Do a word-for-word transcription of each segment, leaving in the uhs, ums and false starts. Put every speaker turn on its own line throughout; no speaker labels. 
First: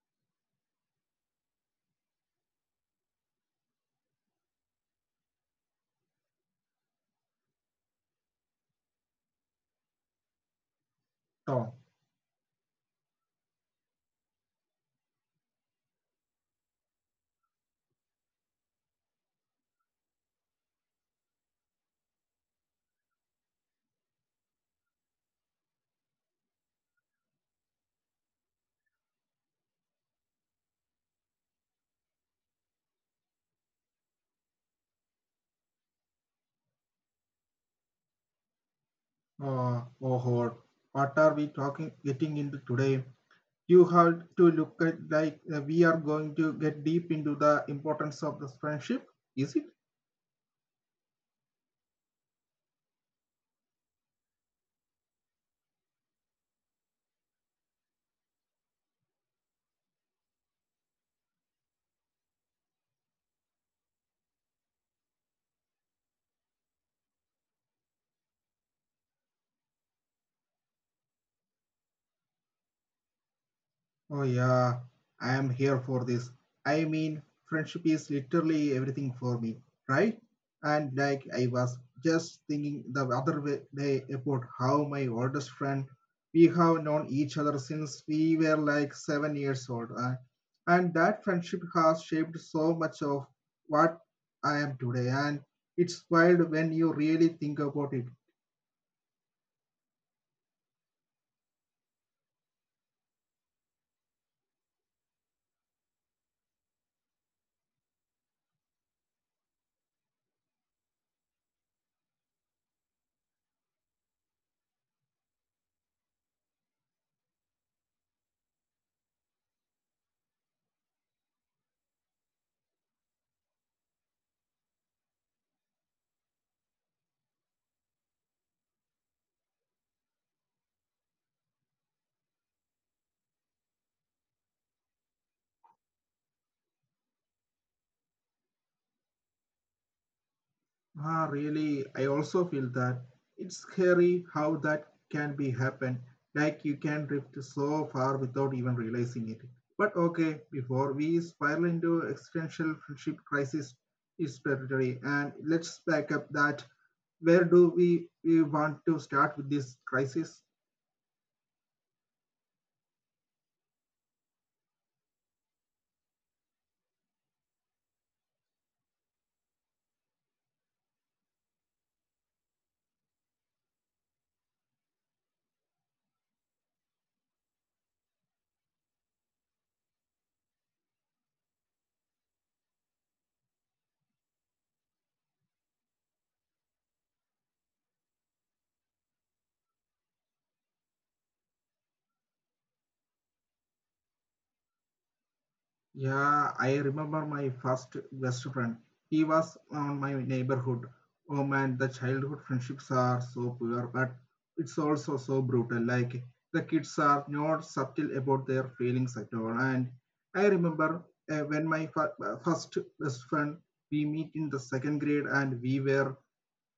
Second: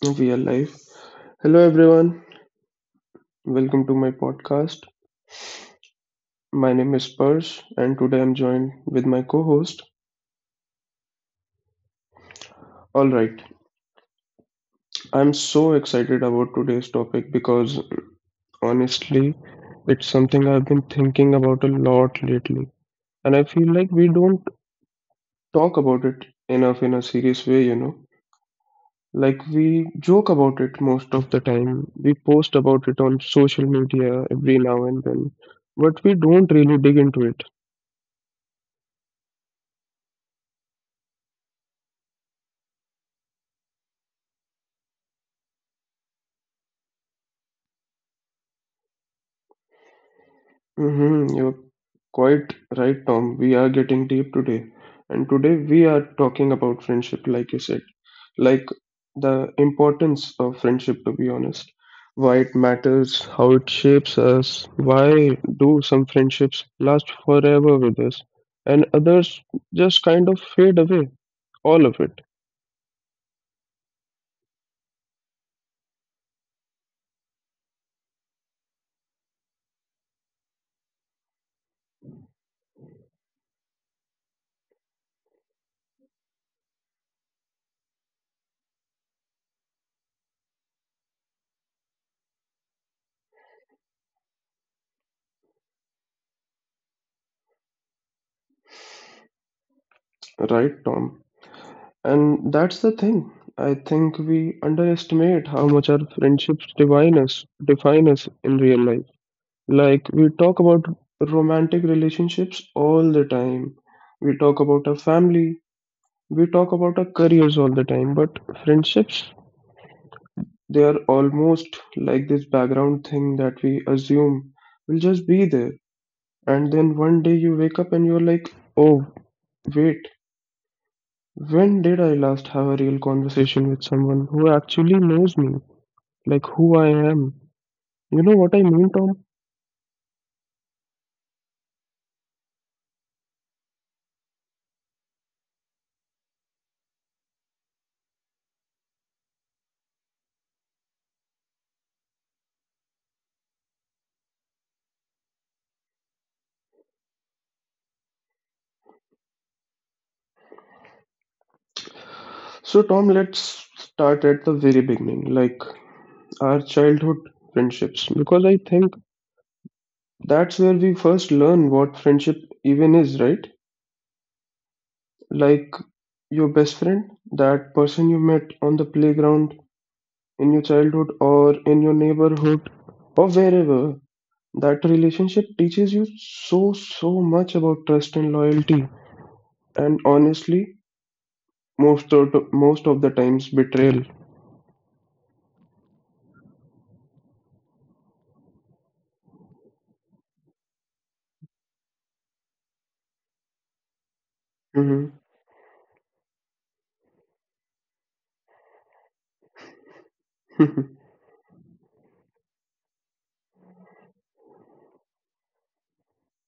so we are live. Hello, everyone. Welcome to my podcast. My name is Pers, and today I'm joined with my co host.
Tom.
All right, I'm so excited about today's topic because honestly, it's something I've been thinking about a lot lately. And I feel like we don't talk about it enough in a serious way, you know. Like we joke about it most of the time, we post about it on social media every now and then, but we don't really dig into it.
Uh, oh, Lord, what are we talking, getting into today? You have to look at like uh, we are going to get deep into the importance of this friendship, is it?
Mm-hmm. You're quite right, Tom. We are getting deep today. And today we are talking about friendship, like you said, like the importance of friendship, to be honest, why it matters, how it shapes us, why do some friendships last forever with us, and others just kind of fade away. All of it,
Oh, yeah, I am here for this. I mean, friendship is literally everything for me, right? And like, I was just thinking the other wa- day about how my oldest friend, we have known each other since we were like seven years old. Uh, and that friendship has shaped so much of what I am today. And it's wild when you really think about it.
right, Tom? And that's the thing. I think we underestimate how much our friendships define us, define us in real life. Like, we talk about romantic relationships all the time. We talk about our family. We talk about our careers all the time. But friendships, they are almost like this background thing that we assume will just be there. And then one day you wake up and you're like, oh, wait, when did I last have a real conversation with someone who actually knows me? Like, who I am? You know what I mean, Tom?
Ah, really, I also feel that it's scary how that can be happen. Like you can drift so far without even realizing it. But okay, before we spiral into existential friendship crisis is territory, and let's back up that. Where do we, we want to start with this crisis?
So, Tom, let's start at the very beginning. Like, our childhood friendships, because I think that's where we first learn what friendship even is, right? Like your best friend, that person you met on the playground in your childhood or in your neighborhood or wherever. That relationship teaches you so, so much about trust and loyalty, and honestly, most of the, most of the times betrayal.
Yeah, I remember my first best friend. He was on my neighborhood. Oh man, the childhood friendships are so pure, but it's also so
Hmm.
brutal. Like the kids are not subtle about their feelings at all. And I remember uh, when my fir- uh, first best friend we meet in the second grade, and we were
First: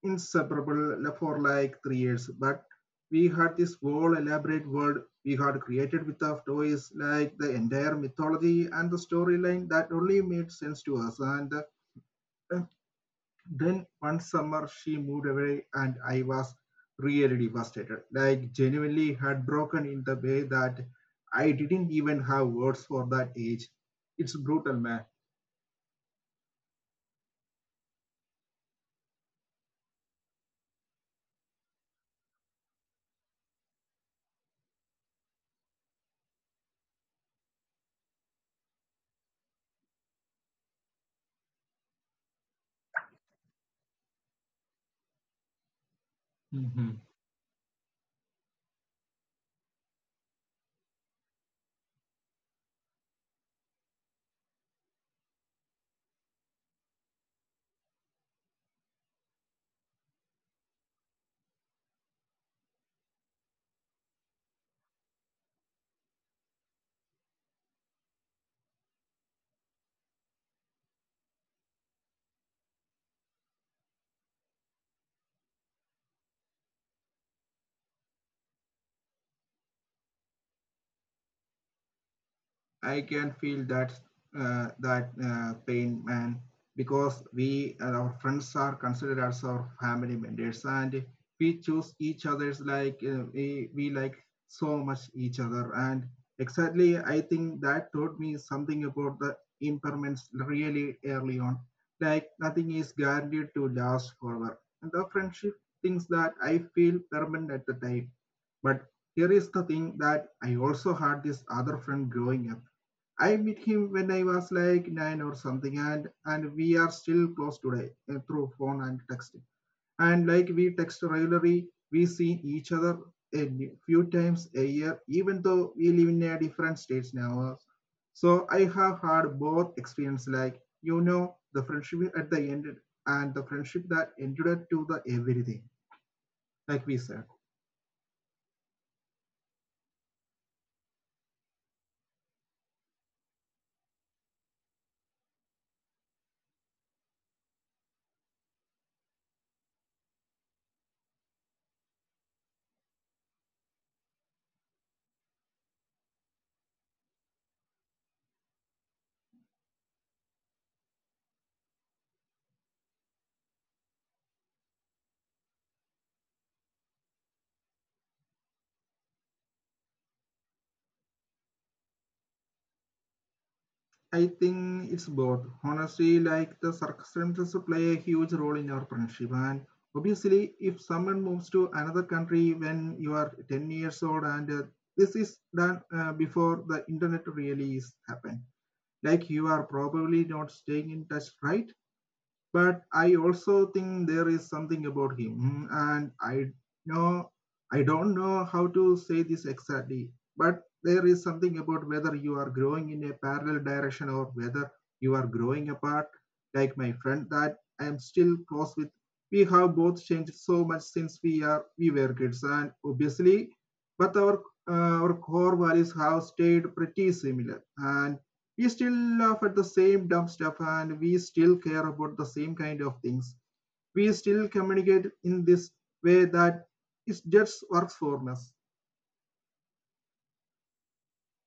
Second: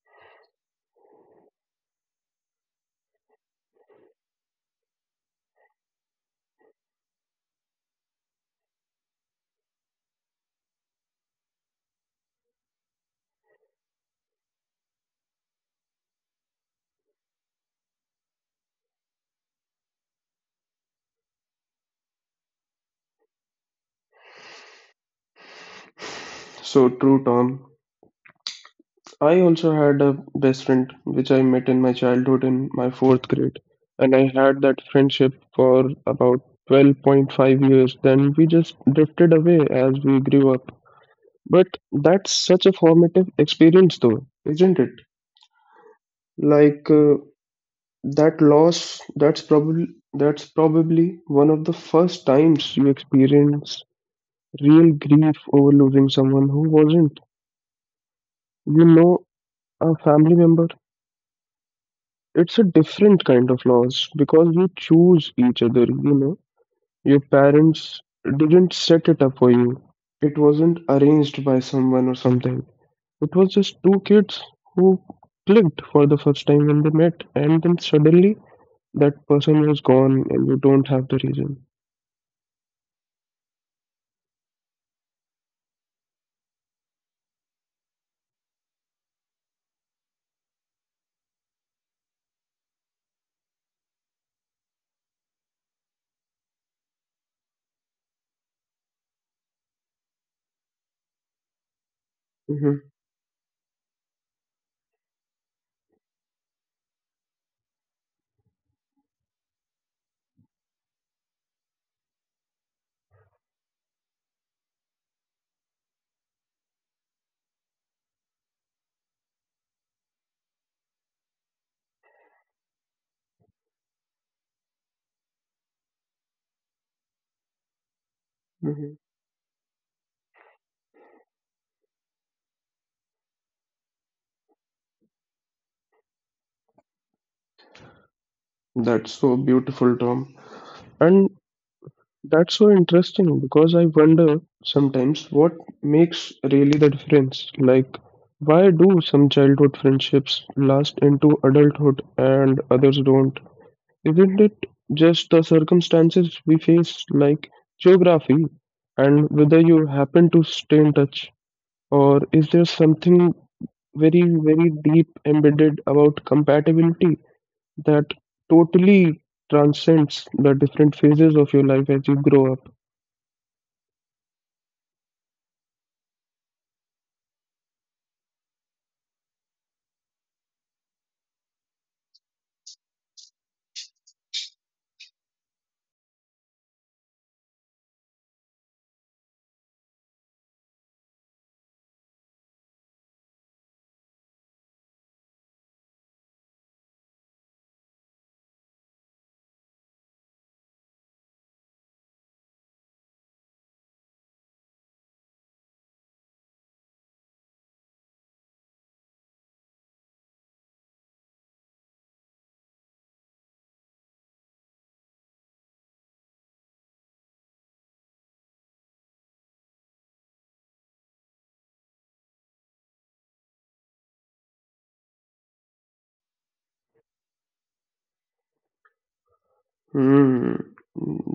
inseparable for like three years. But we had this whole elaborate world we had created with our toys, like the entire mythology and the storyline that only made sense to us. And uh, then one summer she moved away, and I was really devastated. Like genuinely heartbroken in the way that I didn't even have words for that age. It's brutal,
So true, Tom. I also had a best friend which I met in my childhood in my fourth grade, and I had that friendship for about twelve point five years. Then we just drifted away as we grew up. But that's such a formative experience, though, isn't it?
man.
Like uh, that loss, that's probably that's probably one of the first times you experience real grief over losing someone who wasn't, you know, a family member. It's a different kind of loss because you choose each other, you know. Your parents didn't set it up for you. It wasn't arranged by someone or something. It was just two kids who clicked for the first time when they met, and then suddenly that person was gone, and you don't have the reason.
I can feel that uh, that uh, pain, man, because we and our friends are considered as our family members, and we choose each other's like uh, we, we like so much each other. And exactly, I think that taught me something about the impairments really early on. Like nothing is
Hmm.
guaranteed to last forever, and the friendship things that I feel permanent at the time, but here is the thing that I also had this other friend growing up. I met him when I was like nine or something, and and we are still close today uh, through phone and text. And like we text regularly, we see each other a few times a year, even though we live in a different states now. So I have
Hmm.
had both experience, like you know, the friendship at the end and the friendship that ended to the everything, like we said.
That's so beautiful, Tom. And that's so interesting because I wonder sometimes what makes really the difference. Like, why do some childhood friendships last into adulthood and others don't? Isn't it just the circumstances we face, like geography, and whether you happen to stay in touch? Or is there something very, very deep embedded about compatibility that totally transcends the different phases of your life as you grow up?
I think it's both. Honestly, like the circumstances play a huge role in our friendship. And obviously, if someone moves to another country when you are ten years old, and uh, this is done uh, before the internet really is happened, like you are probably not staying in touch, right? But I also think there is something about him. Hmm, and I know I don't know how to say this exactly, but there is something about whether you are growing in a parallel direction or whether you are growing apart, like my friend that I am still close with. We have both changed so much since we are we were kids, and obviously, but our uh, our core values have stayed pretty similar, and we still laugh at the same dumb stuff and we still care about the same kind of things, we still communicate in this way that it just works for us.
Hmm,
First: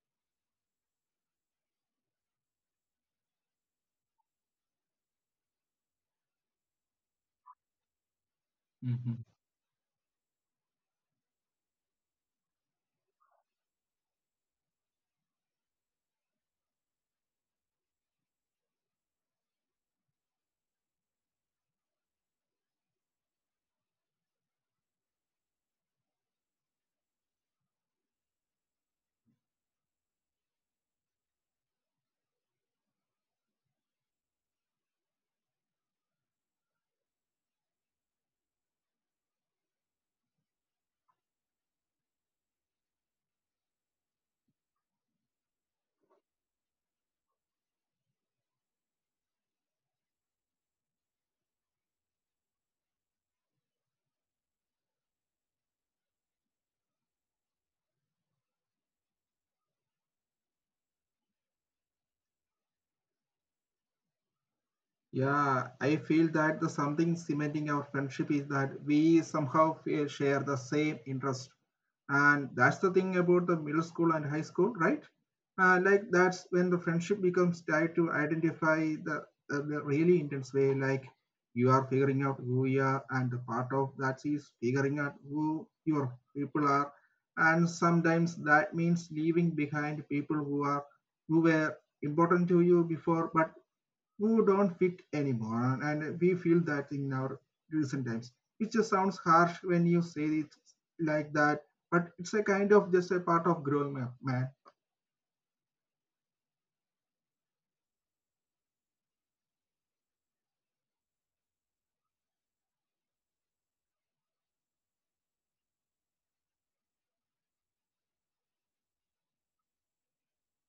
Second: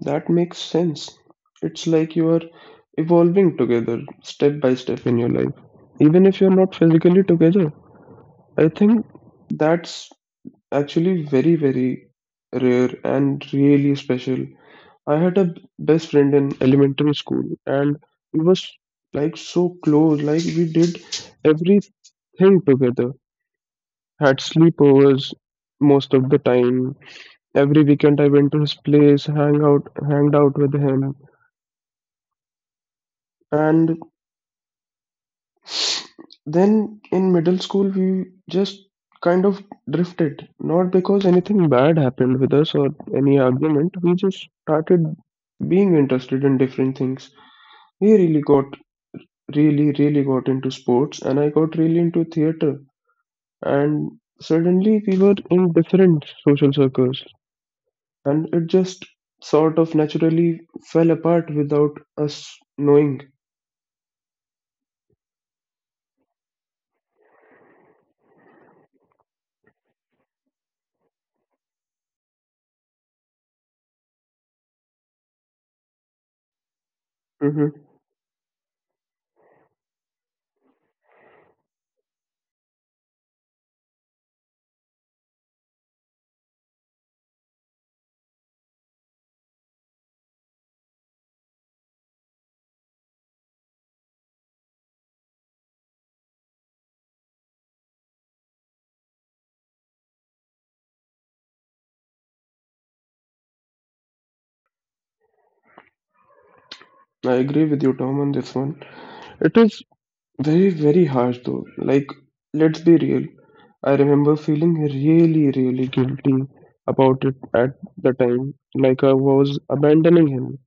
that makes sense. It's like you are evolving together, step by step in your life. Even if you're not physically together, I think
Mhm.
that's actually very, very rare and really special. I had a b- best friend in elementary school, and we was like so close, like we did everything together, had sleepovers most of the time. Every weekend I went to his place, hang out, hanged out with him, and then in middle school we just kind of drifted. Not because anything bad happened with us or any argument. We just started being interested in different things. He really got really really got into sports, and I got really into theater. And suddenly we were in different social circles, and it just sort of naturally fell apart without us knowing.
Yeah, I feel that the something cementing our friendship is that we somehow share the same interest, and that's the thing about the middle school and high school, right? Uh, like that's when the friendship becomes tied to identify the, uh, the really intense way. Like you are figuring out who you are and the part of that is figuring out who your people are, and sometimes that means leaving behind people who are who were important to you before but who don't fit anymore, and we feel that in our recent times, which just sounds harsh when you say it like that, but it's a kind of just a part of growing up, man.
I agree with you, Tom, on this one. It is very, very harsh though. Like, let's be real. I remember feeling really, really guilty about it at the time, like I was abandoning him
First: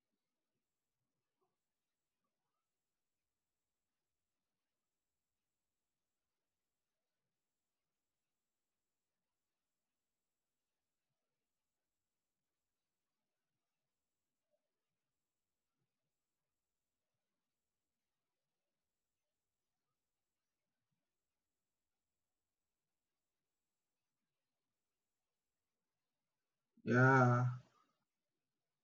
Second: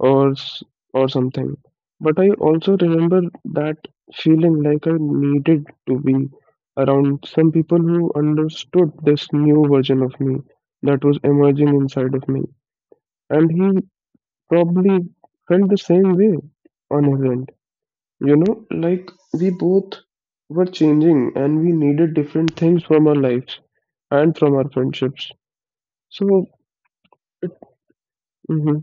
or s- or something. But I also remember that feeling like I needed to be around some people who understood this new version of me that was emerging inside of me. And he probably felt the same way on his end. You know, like we both were changing and we needed different things from our lives and from our friendships. So,
Yeah.
it, mhm,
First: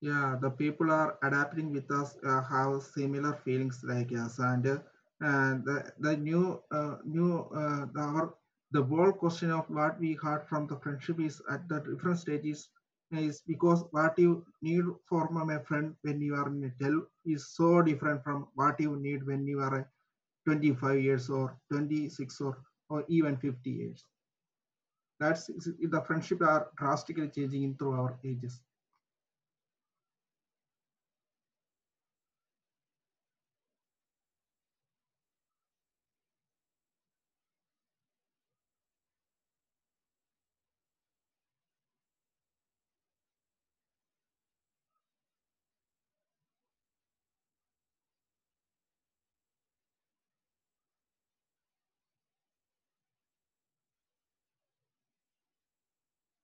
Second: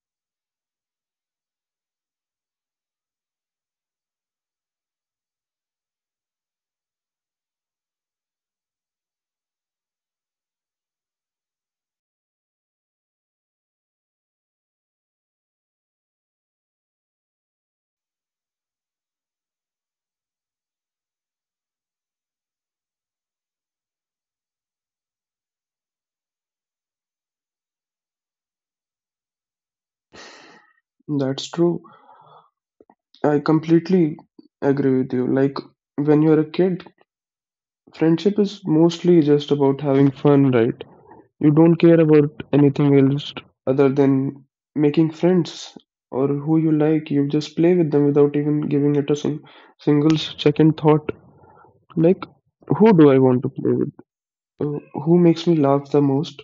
Yeah, the people are adapting with us uh, have similar feelings like us, and uh, and the, the new uh, new uh, the, our the bold question of what we heard from the friendship is at the different stages is because what you need from a friend when you are in a twelve is so different from what you need when you are uh, twenty-five years or twenty-six or or even fifty years. That's the friendship are drastically changing through our ages.
that's true. I completely agree with you. Like, when you're a kid, friendship is mostly just about having fun, right? You don't care about anything else other than making friends or who you like. You just play with them without even giving it a sing- single second thought. Like, who do I want to play with? Uh, Who makes me laugh the most?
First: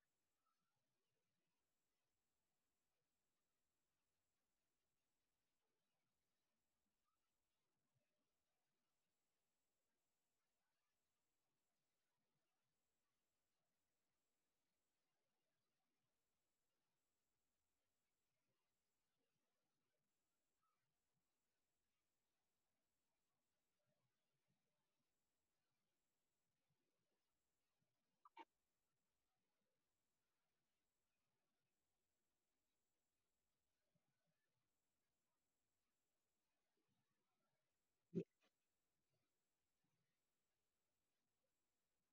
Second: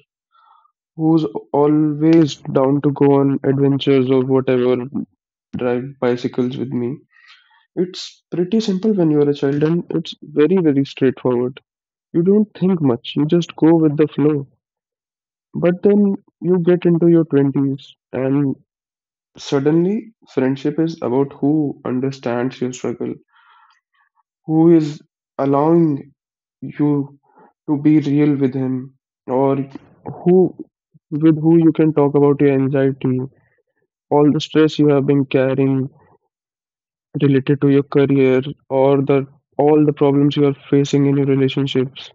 Who's always down to go on adventures or whatever, drive bicycles with me. It's pretty simple when you are a child and it's very, very straightforward. You don't think much, you just go with the flow. But then you get into your twenties and suddenly friendship is about who understands your struggle, who is allowing you to be real with him, or who, with who you can talk about your anxiety, all the stress you have been carrying related to your career or the all the problems you are facing in your relationships.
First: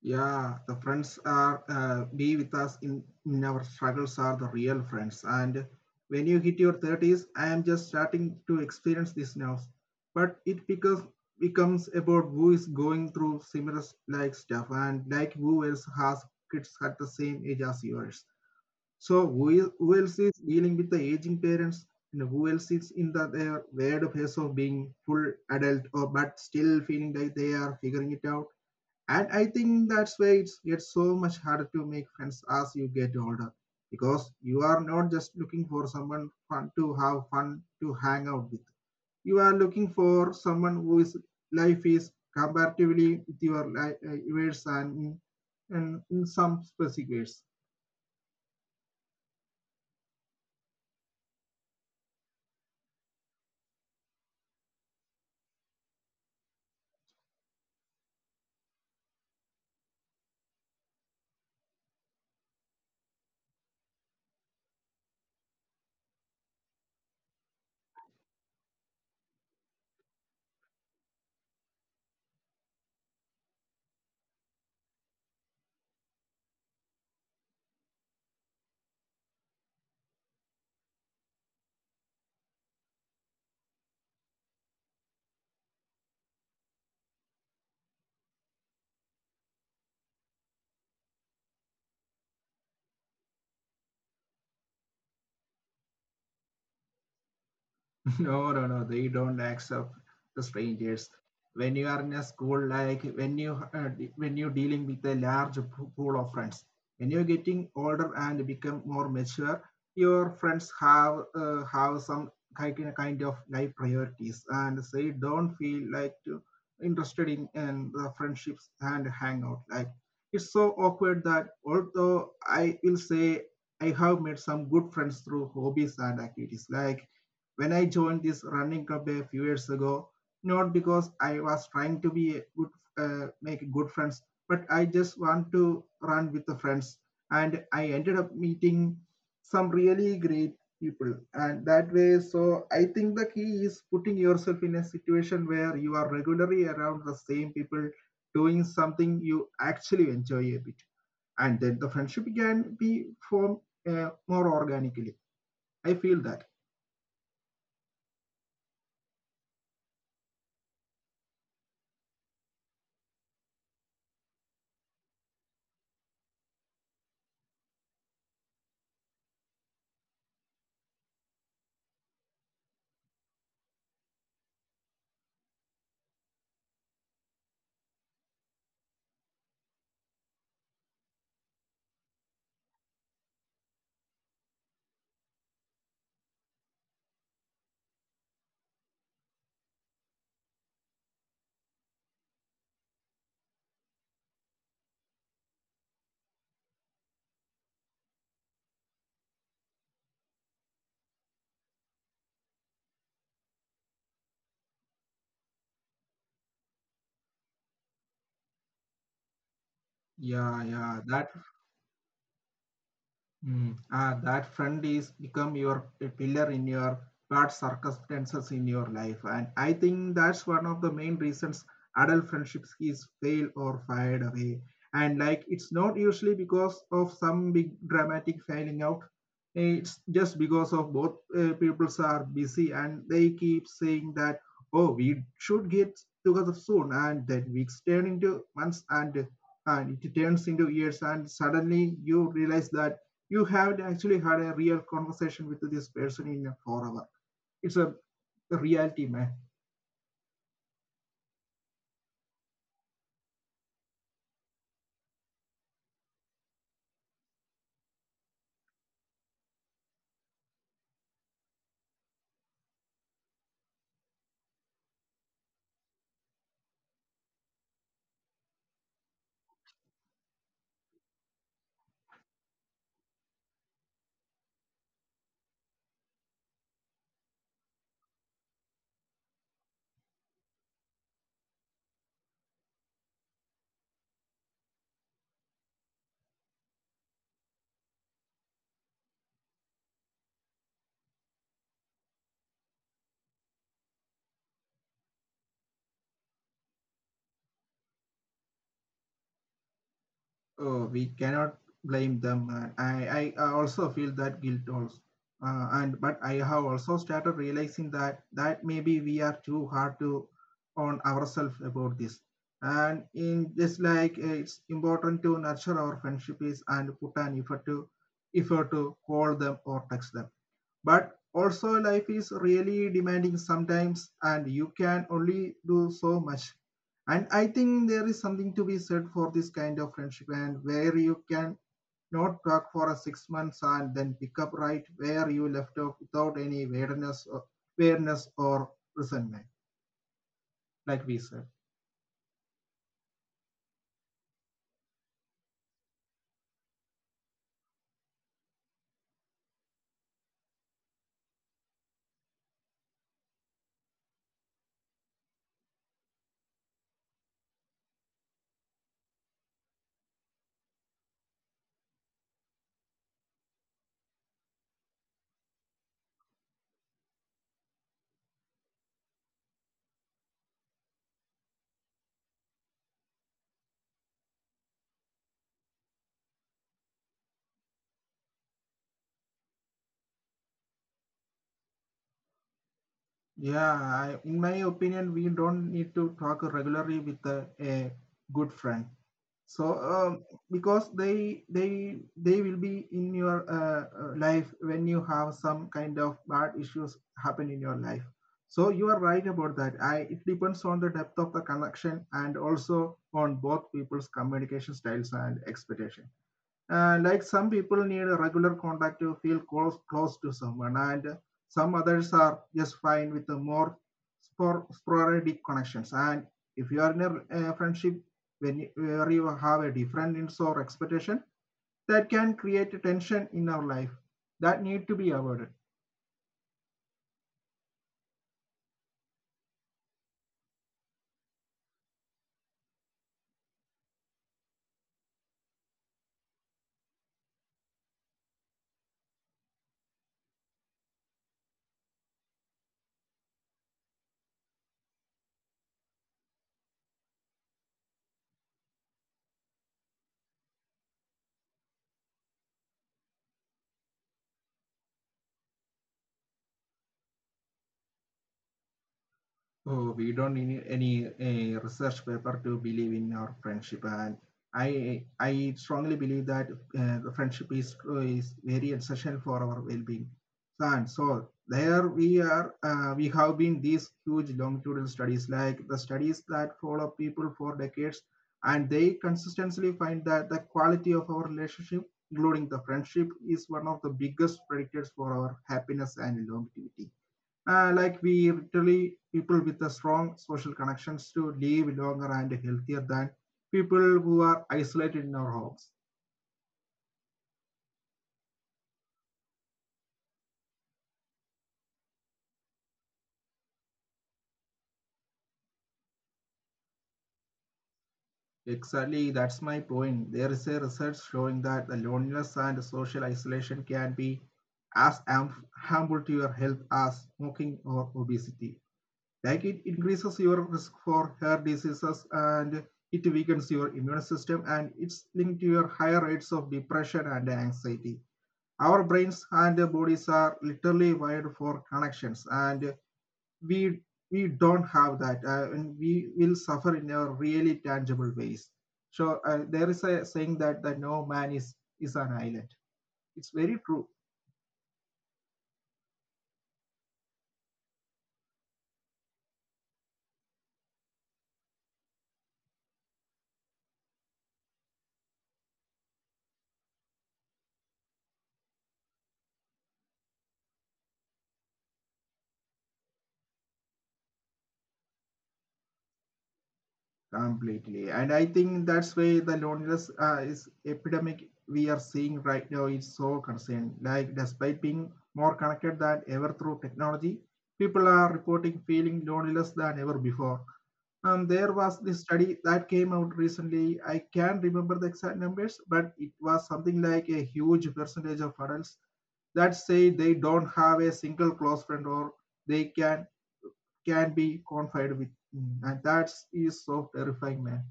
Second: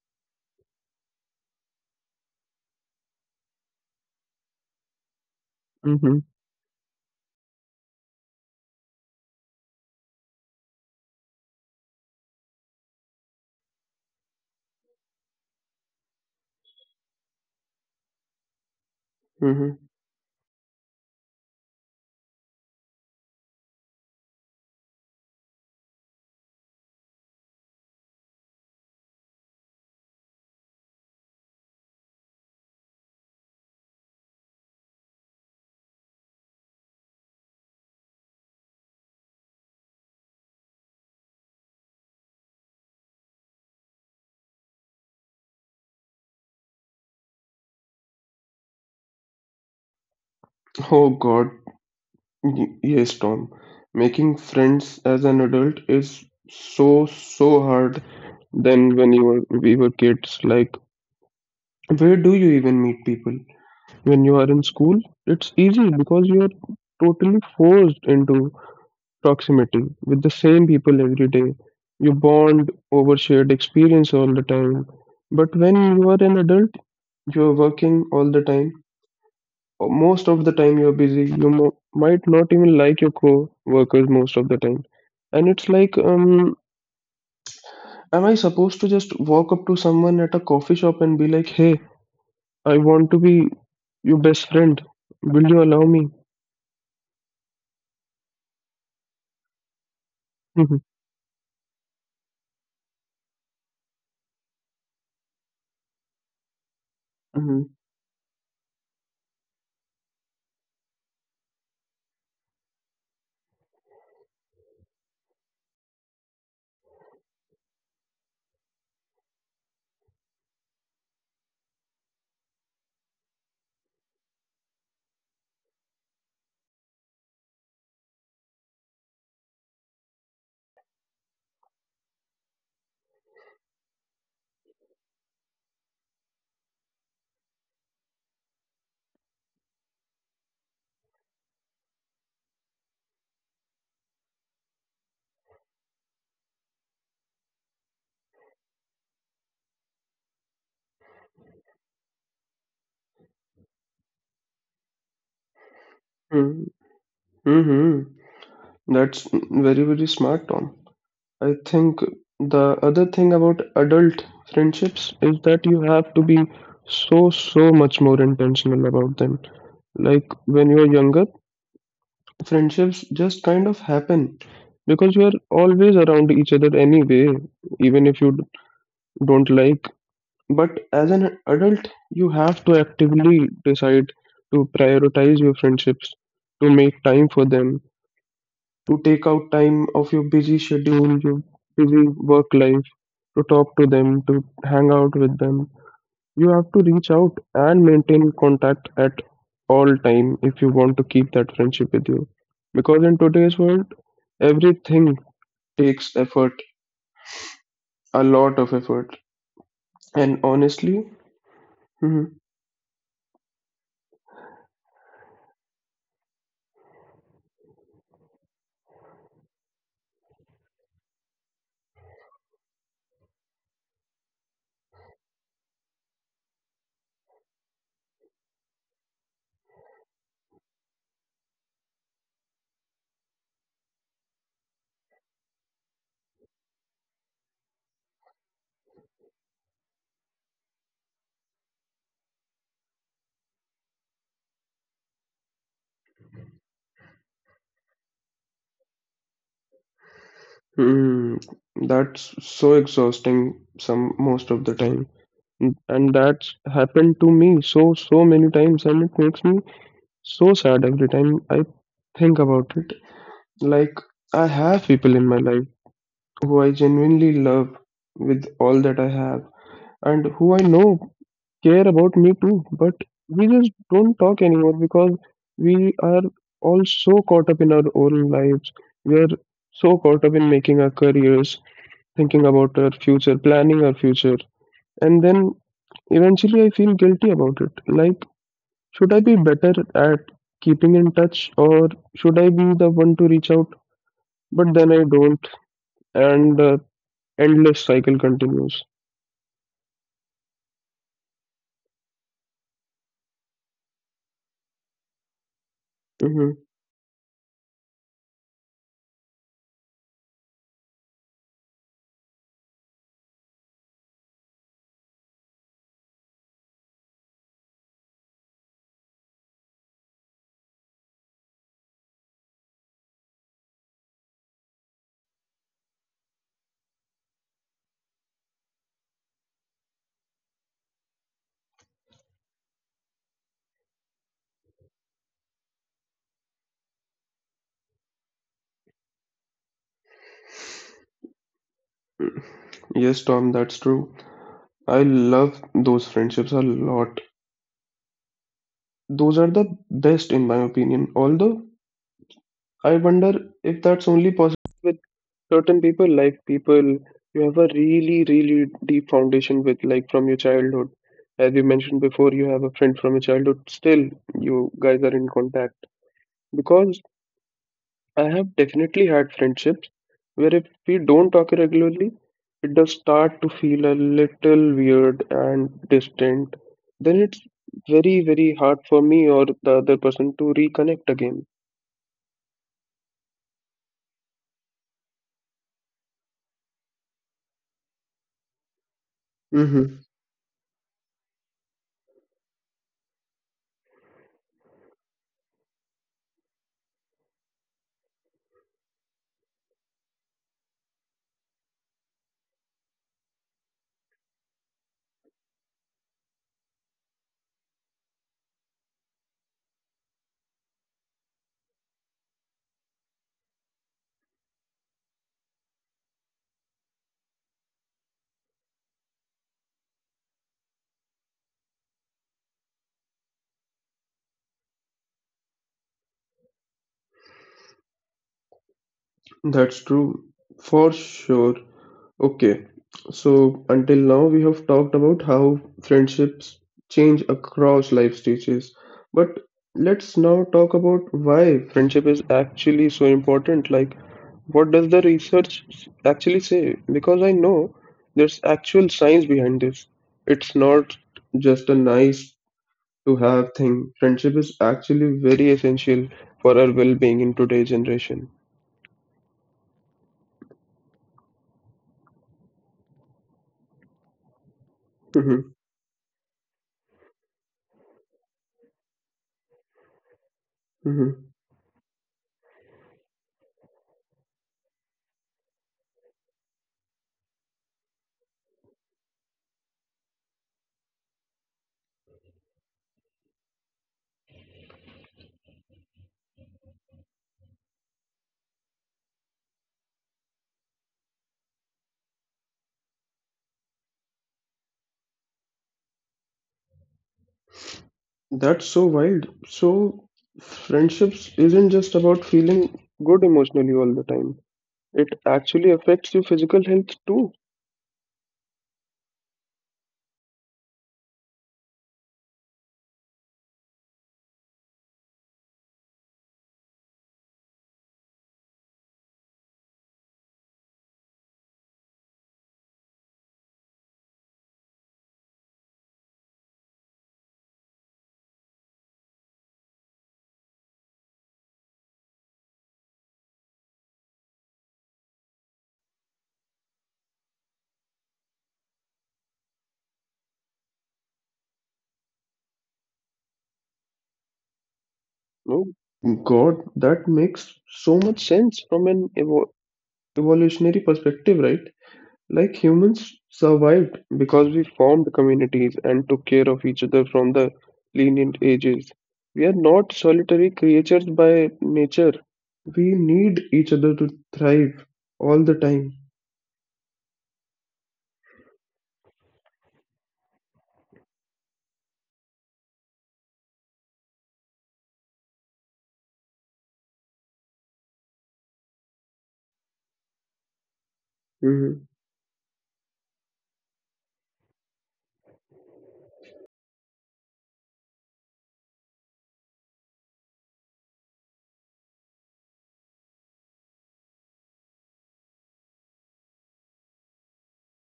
Yeah, the friends are uh, be with us in, in our struggles are the real friends. And
Mm-hmm.
when you hit your thirties, I am just starting to experience this now. But it because becomes about who is going through similar like stuff and like who else has kids at the same age as yours. So
Mm-hmm.
who, is, who else is dealing with the aging parents and who else is in the their weird phase of being full adult or but still feeling like they are figuring it out, and I think that's why it's gets so much harder to make friends as you get older because you are not just looking for someone fun to have fun to hang out with, you are looking for someone whose life is comparatively with your li- uh, yours, and in, and in some specific ways.
Oh God, Y- yes, Tom. Making friends as an adult is so so hard than when you were we were kids. Like, where do you even meet people? When you are in school, it's easy because you are totally forced into proximity with the same people every day. You bond over shared experience all the time. But when you are an adult, you are working all the time. Most of the time, you are busy. You mo- might not even like your co workers most of the time. And it's like, um, am I supposed to just walk up to someone at a coffee shop and be like, hey, I want to be your best friend? Will you allow me?
No, no, no. They don't accept the strangers. When you are in a school, like when you uh, de- when you're dealing with a large po- pool of friends, when you're getting older and become more mature, your friends have uh, have some kind kind of life priorities, and they don't feel like to, interested in, in the friendships and hangout. Like it's so awkward that although I will say I have made some good friends through hobbies and activities, like when I joined this running club a few years ago, not because I was trying to be a good, uh, make good friends, but I just want to run with the friends. And I ended up meeting some really great people. And that way, so I think the key is putting yourself in a situation where you are regularly around the same people doing something you actually enjoy a bit. And then the friendship can be formed uh, more organically. I feel that.
Hmm. Mm-hmm. That's very, very smart, Tom. I think the other thing about adult friendships is that you have to be so, so much more intentional about them. Like when you're younger, friendships just kind of happen because you're always around each other anyway, even if you d- don't like. But as an adult, you have to actively decide to prioritize your friendships, to make time for them, to take out time of your busy schedule, your busy work life, to talk to them, to hang out with them. You have to reach out and maintain contact at all time if you want to keep that friendship with you. Because in today's world, everything takes effort, a lot of effort. And
Yeah, yeah,
honestly,
that
hmm,
Mm. Ah, that friend is become your a pillar in your bad circumstances in your life, and I think that's one of the main reasons adult friendships is fail or fired away. And like it's not usually because of some big dramatic failing out. It's just because of both uh, peoples are busy and they keep saying that oh we should get together soon, and then weeks turn into months and and it turns into years and suddenly you realize that you have not actually had a real conversation with this person in a forever. It's a reality, man.
hmm, that's so exhausting some most of the time. And that's happened to me so so many times and it makes me so sad every time I think about it. Like, I have people in my life who I genuinely love with all that I have and who I know care about me too, but we just don't talk anymore because we are all so caught up in our own lives. We are so caught up in making our careers, thinking about our future, planning our future, and then eventually I feel guilty about it. Like, should I be better at keeping in touch or should I be the one to reach out? But then I don't, and the endless cycle continues.
Oh, we cannot blame them. Man. I, I also feel that guilt also. Uh, and but I
Hmm.
have also started realizing that that maybe we are too hard to on ourselves about this. And in just like uh, it's important to nurture our friendships and put an effort to effort to call them or text them. But also life is really demanding sometimes and you can only do so much, and I think there is something to be said for this kind of friendship and where you can not talk for a six months and then pick up right where you left off without any awareness or awareness or resentment, like we said.
Yes, Tom, that's true. I love those friendships a lot. Those are the best, in my opinion. Although, I wonder if that's only possible with certain people, like people you have a really, really deep foundation with, like from your childhood. As you mentioned before, you have a friend from your childhood, still, you guys are in contact, because I have definitely had friendships where if we don't talk regularly, it does start to feel a little weird and distant. Then it's very, very hard for me or the other person to reconnect again.
Yeah, I, in my opinion we don't need to talk regularly with a, a good friend so
Mm-hmm.
um, because they they they will be in your uh, uh, life when you have some kind of bad issues happen in your life. So you are right about that. I it depends on the depth of the connection and also on both people's communication styles and expectation. Uh, like some people need a regular contact to feel close close to someone, and some others are just fine with the more spor- sporadic connections. And if you are in a uh, friendship when you, where you have a different needs or expectation, that can create a tension in our life that need to be avoided.
That's true, for sure. Okay, so until now we have talked about how friendships change across life stages, but let's now talk about why friendship is actually so important. Like, what does the research s- actually say? Because I know there's actual science behind this. It's not just a nice to have thing. Friendship is actually very essential for our well-being in today's generation.
Oh, we don't need any, uh research paper to believe in our friendship, and I I strongly believe that uh, the friendship is is very essential for our well-being. And so there we are. Uh, we have been these huge longitudinal studies, like the studies that follow people for decades, and they consistently find that the quality of our relationship, including the friendship, is one of the biggest predictors for our happiness and longevity. Uh, like we literally people with the strong social connections to live longer and healthier than people who are isolated in our homes.
That's so wild. So, friendships isn't just about feeling good emotionally all the time. It actually affects your physical health too.
Exactly, that's my point. There is a research showing that the loneliness and social isolation can be as harm- harmful to your health as smoking or obesity. Like it increases your risk for hair diseases, and it weakens your immune system, and it's linked to your higher rates of depression and anxiety. Our brains and bodies are literally wired for connections, and we we don't have that, uh, and we will suffer in a really tangible ways. So uh, there is a saying that that no man is is an island. It's very true.
No, God, that makes so much sense from an evo evolutionary perspective, right? Like humans survived because we formed communities and took care of each other from the lenient ages. We are not solitary creatures by nature. We need each other to thrive all the time.
Completely, and I think that's why the loneliness uh, is epidemic we are seeing right now is so concerned. Like despite being more connected than ever through technology, people are reporting feeling loneliness than ever before. Um, there
Mhm.
was this study that came out recently. I can't remember the exact numbers, but it was something like a huge percentage of adults that say they don't have a single close friend or they can can be confided with. Mm. And that is so terrifying, man.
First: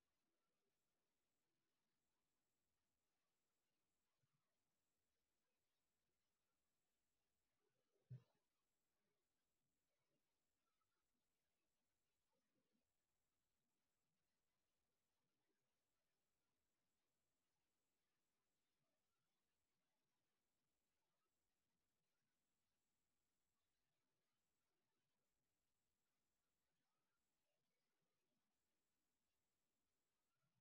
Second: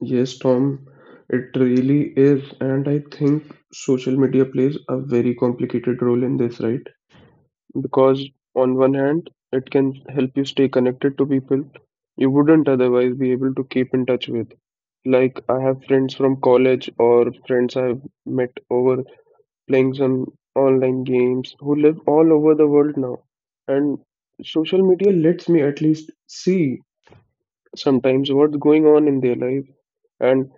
Yes, Tom, it really is. And I think social media plays a very complicated role in this, right? Because on one hand, it can help you stay connected to people you wouldn't otherwise be able to keep in touch with. Like, I have friends from college or friends I've met over playing some online games who live all over the world now. And social media lets me at least see sometimes what's going on in their life and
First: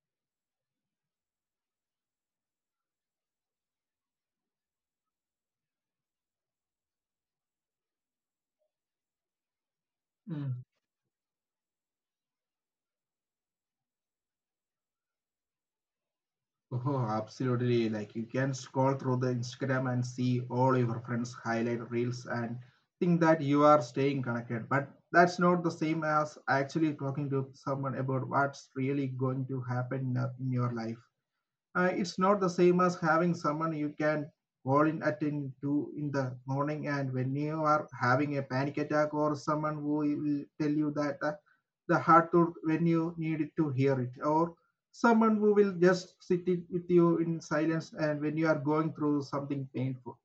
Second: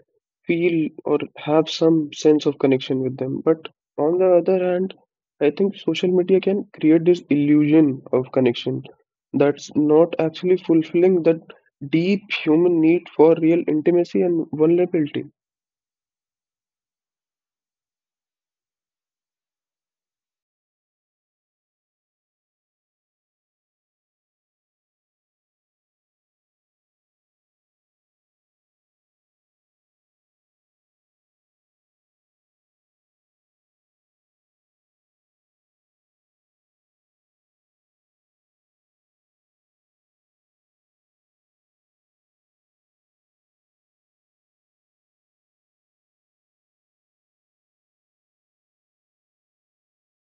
feel or have some sense of connection with them. But on the other hand, I think social media can create this illusion of connection that's not actually fulfilling that deep human need for real intimacy and vulnerability.
Oh, absolutely. Like you can scroll through the Instagram and see all your friends' highlight reels and think that you are staying connected. But that's not the same as actually talking to someone about what's really going to happen in your in your life. Uh, it's not the same as having someone you can call in at in two in the morning and when you are having a panic attack, or someone who will tell you that uh, the heart to when you need to hear it, or someone who will just sit it with you in silence and when you are going through something painful.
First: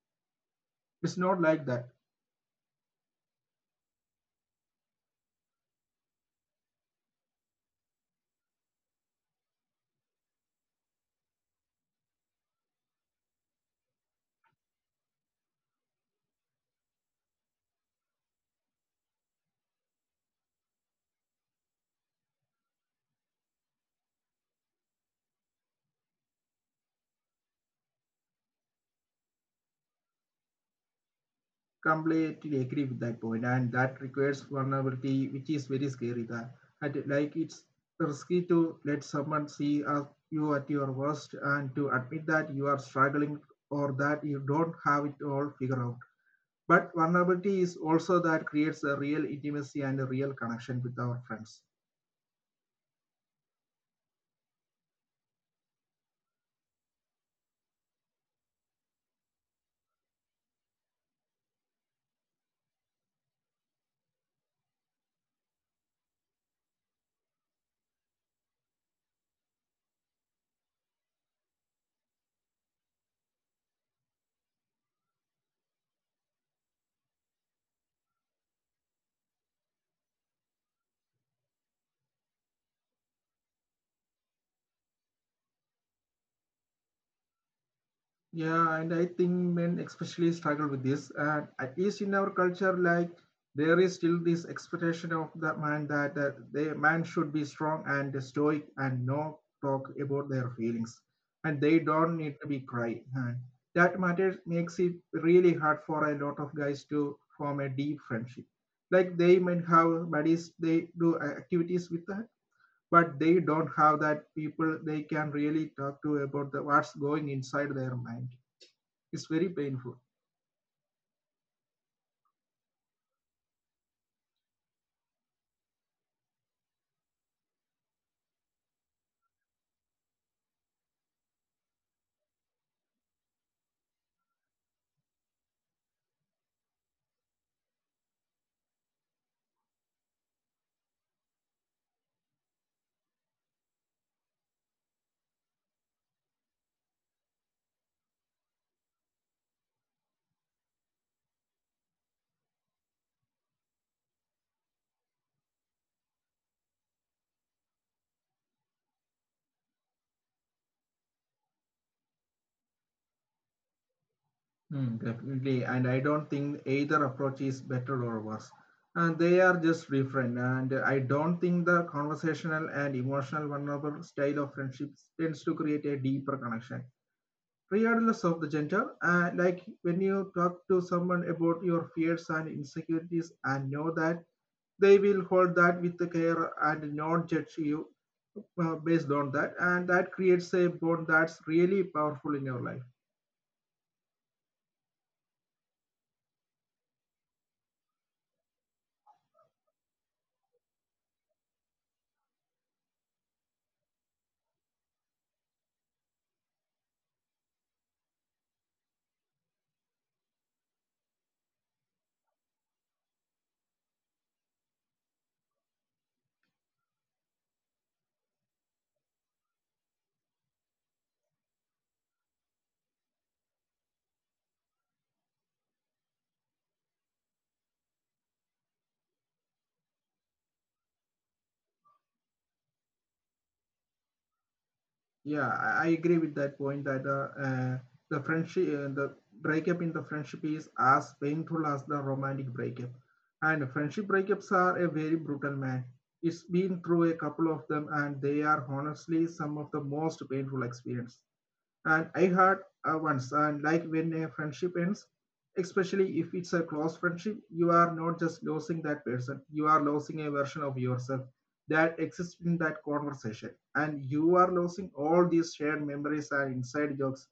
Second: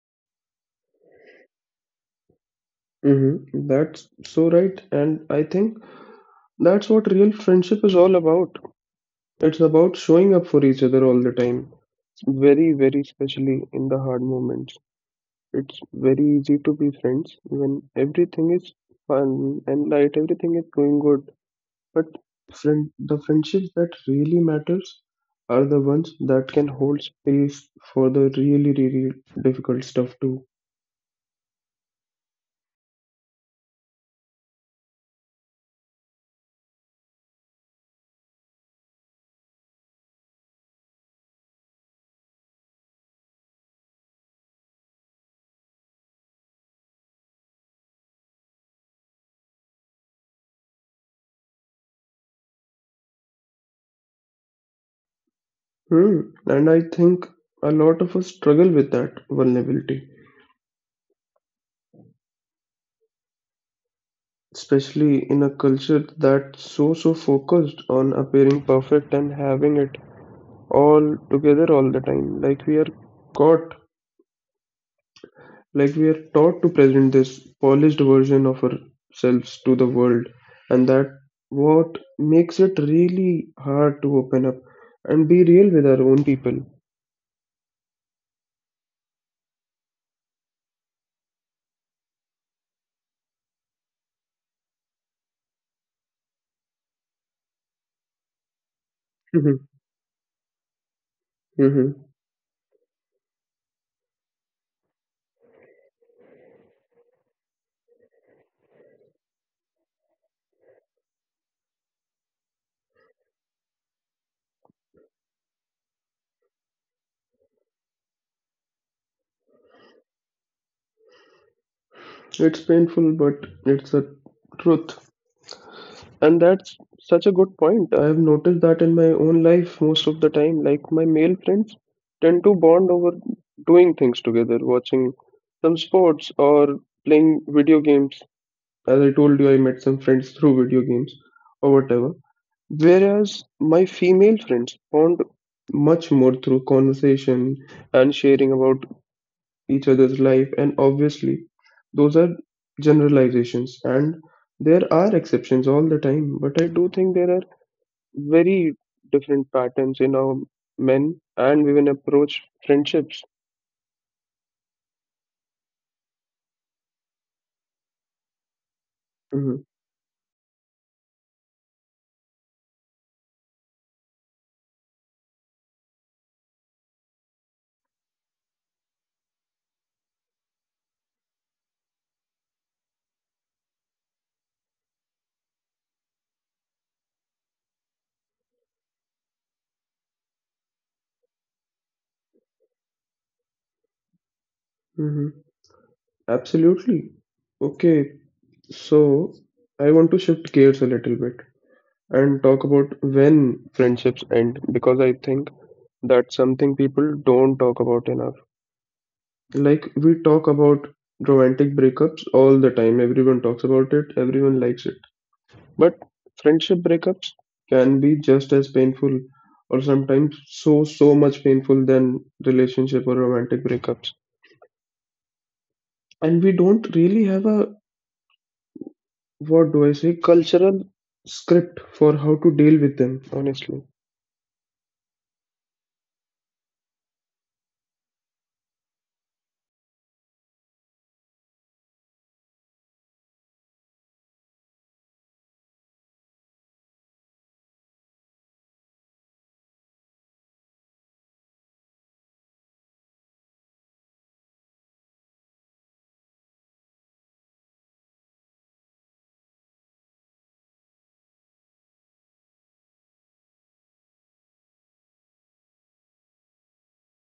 It's not like that.
Mm-hmm. That's so right. And I think that's what real friendship is all about. It's about showing up for each other all the time, very, very especially in the hard moments. It's very easy to be friends when everything is fun and light, everything is going good. But friend, the friendships that really matters are the ones that can hold space for the really, really difficult stuff too.
Completely agree with that point, and that requires vulnerability, which is very scary. That like it's risky to let someone see, uh, you at your worst and to admit that you are struggling or that you don't have it all figured out. But vulnerability is also that creates a real intimacy and a real connection with our friends.
Hmm. And I think a lot of us struggle with that vulnerability, especially in a culture that's so, so focused on appearing perfect and having it all together all the time. Like we are caught Like we're taught to present this polished version of ourselves to the world, and that what makes it really hard to open up and be real with our own people.
Yeah, and I think men especially struggle with this. And at least in our culture, like there is still this expectation of the man that uh, the man should be strong and stoic and not
Mhm,
talk about their feelings, and they
mhm.
don't need to be cry. And that matter makes it really hard for a lot of guys to form a deep friendship. Like they might have buddies, they do uh, activities with that, but they don't have that people they can really talk to about the, what's going inside their mind. It's very painful.
It's painful, but it's a truth. And that's such a good point. I have noticed that in my own life most of the time. Like my male friends tend to bond over doing things together, watching some sports or playing video games as I told you, I met some friends through video games or whatever. Whereas my female friends bond much more through conversation and sharing about each other's life, and obviously, those are generalizations and there are exceptions all the time, but I do think there are very different patterns in how men and women approach friendships.
Hmm, definitely. And I don't think either approach is better or worse. And they are
Hmm
just different. And I don't think the conversational and emotional vulnerable style of friendships tends to create a deeper connection. Regardless of the gender, uh, like when you talk to someone about your fears and insecurities and know that they will hold that with the care and not judge you uh, based on that. And that creates a bond that's really powerful in your life.
hmm Absolutely. Okay, so I want to shift gears a little bit. And talk about when friendships end because I think that's something people don't talk about enough. Like, we talk about romantic breakups all the time, everyone talks about it, everyone likes it. But friendship breakups can be just as painful or sometimes so, so much painful than relationship or romantic breakups. And we don't really have a, what do I say, cultural script for how to deal with them, honestly.
Yeah, I, I agree with that point that the uh, the friendship, uh, the breakup in the friendship is as painful as the romantic breakup. And friendship breakups are a very brutal man. It's been through a couple of them, and they are honestly some of the most painful experience. And I heard uh, once, and like when a friendship ends, especially if it's a close friendship, you are not just losing that person, you are losing a version of yourself that exists in that conversation. And you are losing all these shared memories and inside jokes.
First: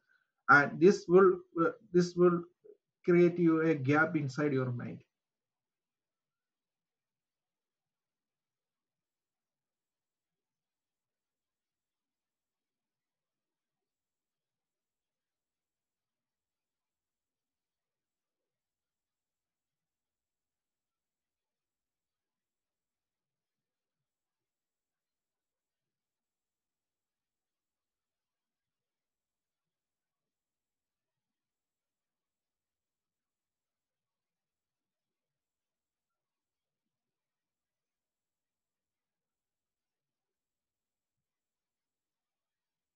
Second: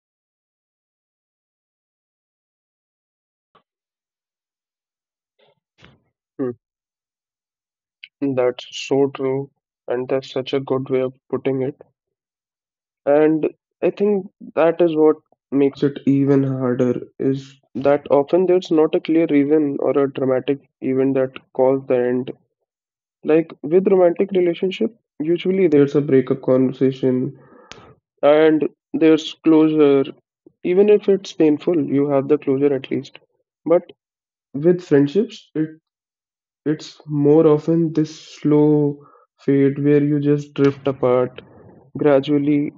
And this will uh, this will create you a gap inside your mind.
That's so true, and that's such a good way of putting it. And I think that is what makes it even harder is that often there's not a clear reason or a dramatic event that caused the end. Like with romantic relationship, usually there's a breakup conversation and there's closure. Even if it's painful, you have the closure at least. But with friendships, it it's more often this slow fade where you just drift apart gradually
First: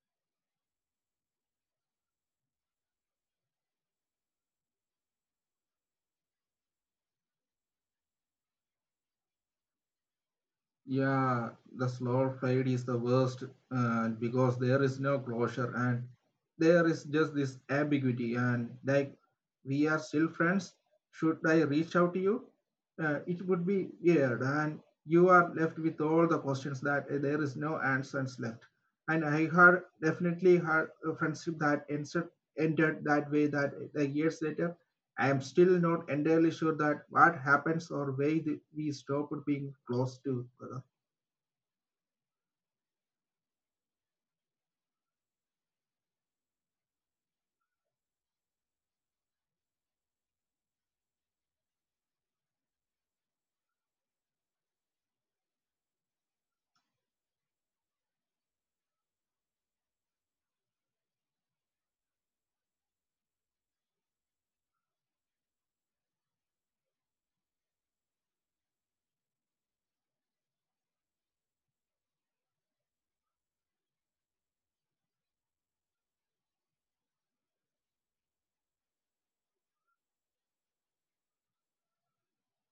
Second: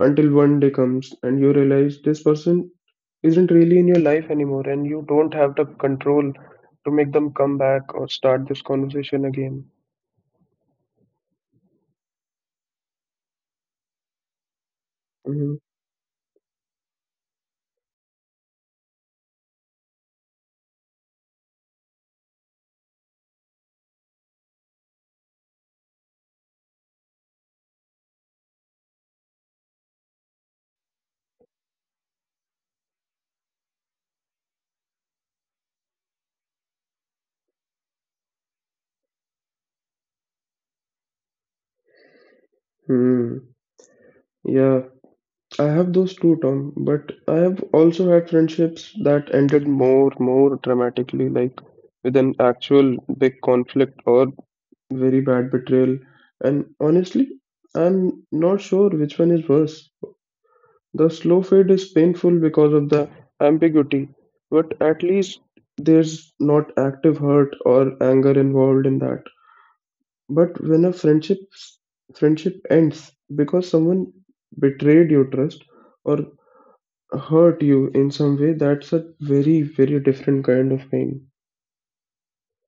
until one day comes and you realize this person isn't really in your life anymore and you don't have the control to make them come back or start this conversation again.
Yeah, the slow fade is the worst, uh, because there is no closure, and there is just this ambiguity and like we are still friends. Should I reach out to you? Uh, it would be weird, and you are left with all the questions that uh, there is no answers left. And I heard definitely had a friendship that entered, ended that way that, uh, like years later, I am still not entirely sure that what happens or why the, we stopped being close to each other.
Mm-hmm. Yeah, I have those too, Tom, but I have also had friendships that ended more, more dramatically, like with an actual big conflict or very bad betrayal, and honestly, I'm not sure which one is worse. The slow fade is painful because of the ambiguity, but at least there's not active hurt or anger involved in that. But when a friendship friendship ends because someone betrayed your trust or hurt you in some way, that's a very very different kind of pain.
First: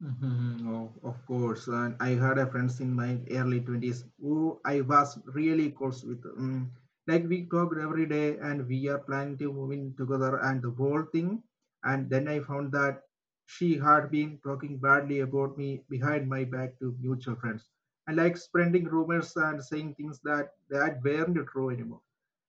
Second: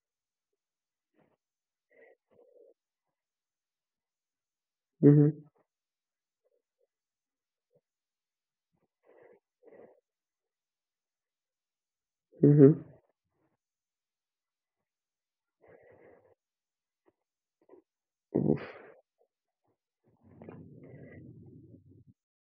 Mhm. Oh, of course, and I had a friends in my early twenties who I was
Mm-hmm,
really close with. Mm, like we talked every day and we are planning to move in together and the whole thing. And then I
mm-hmm.
found that she had been talking badly about me behind my back to mutual friends, and like spreading rumors and saying things that, that weren't true anymore.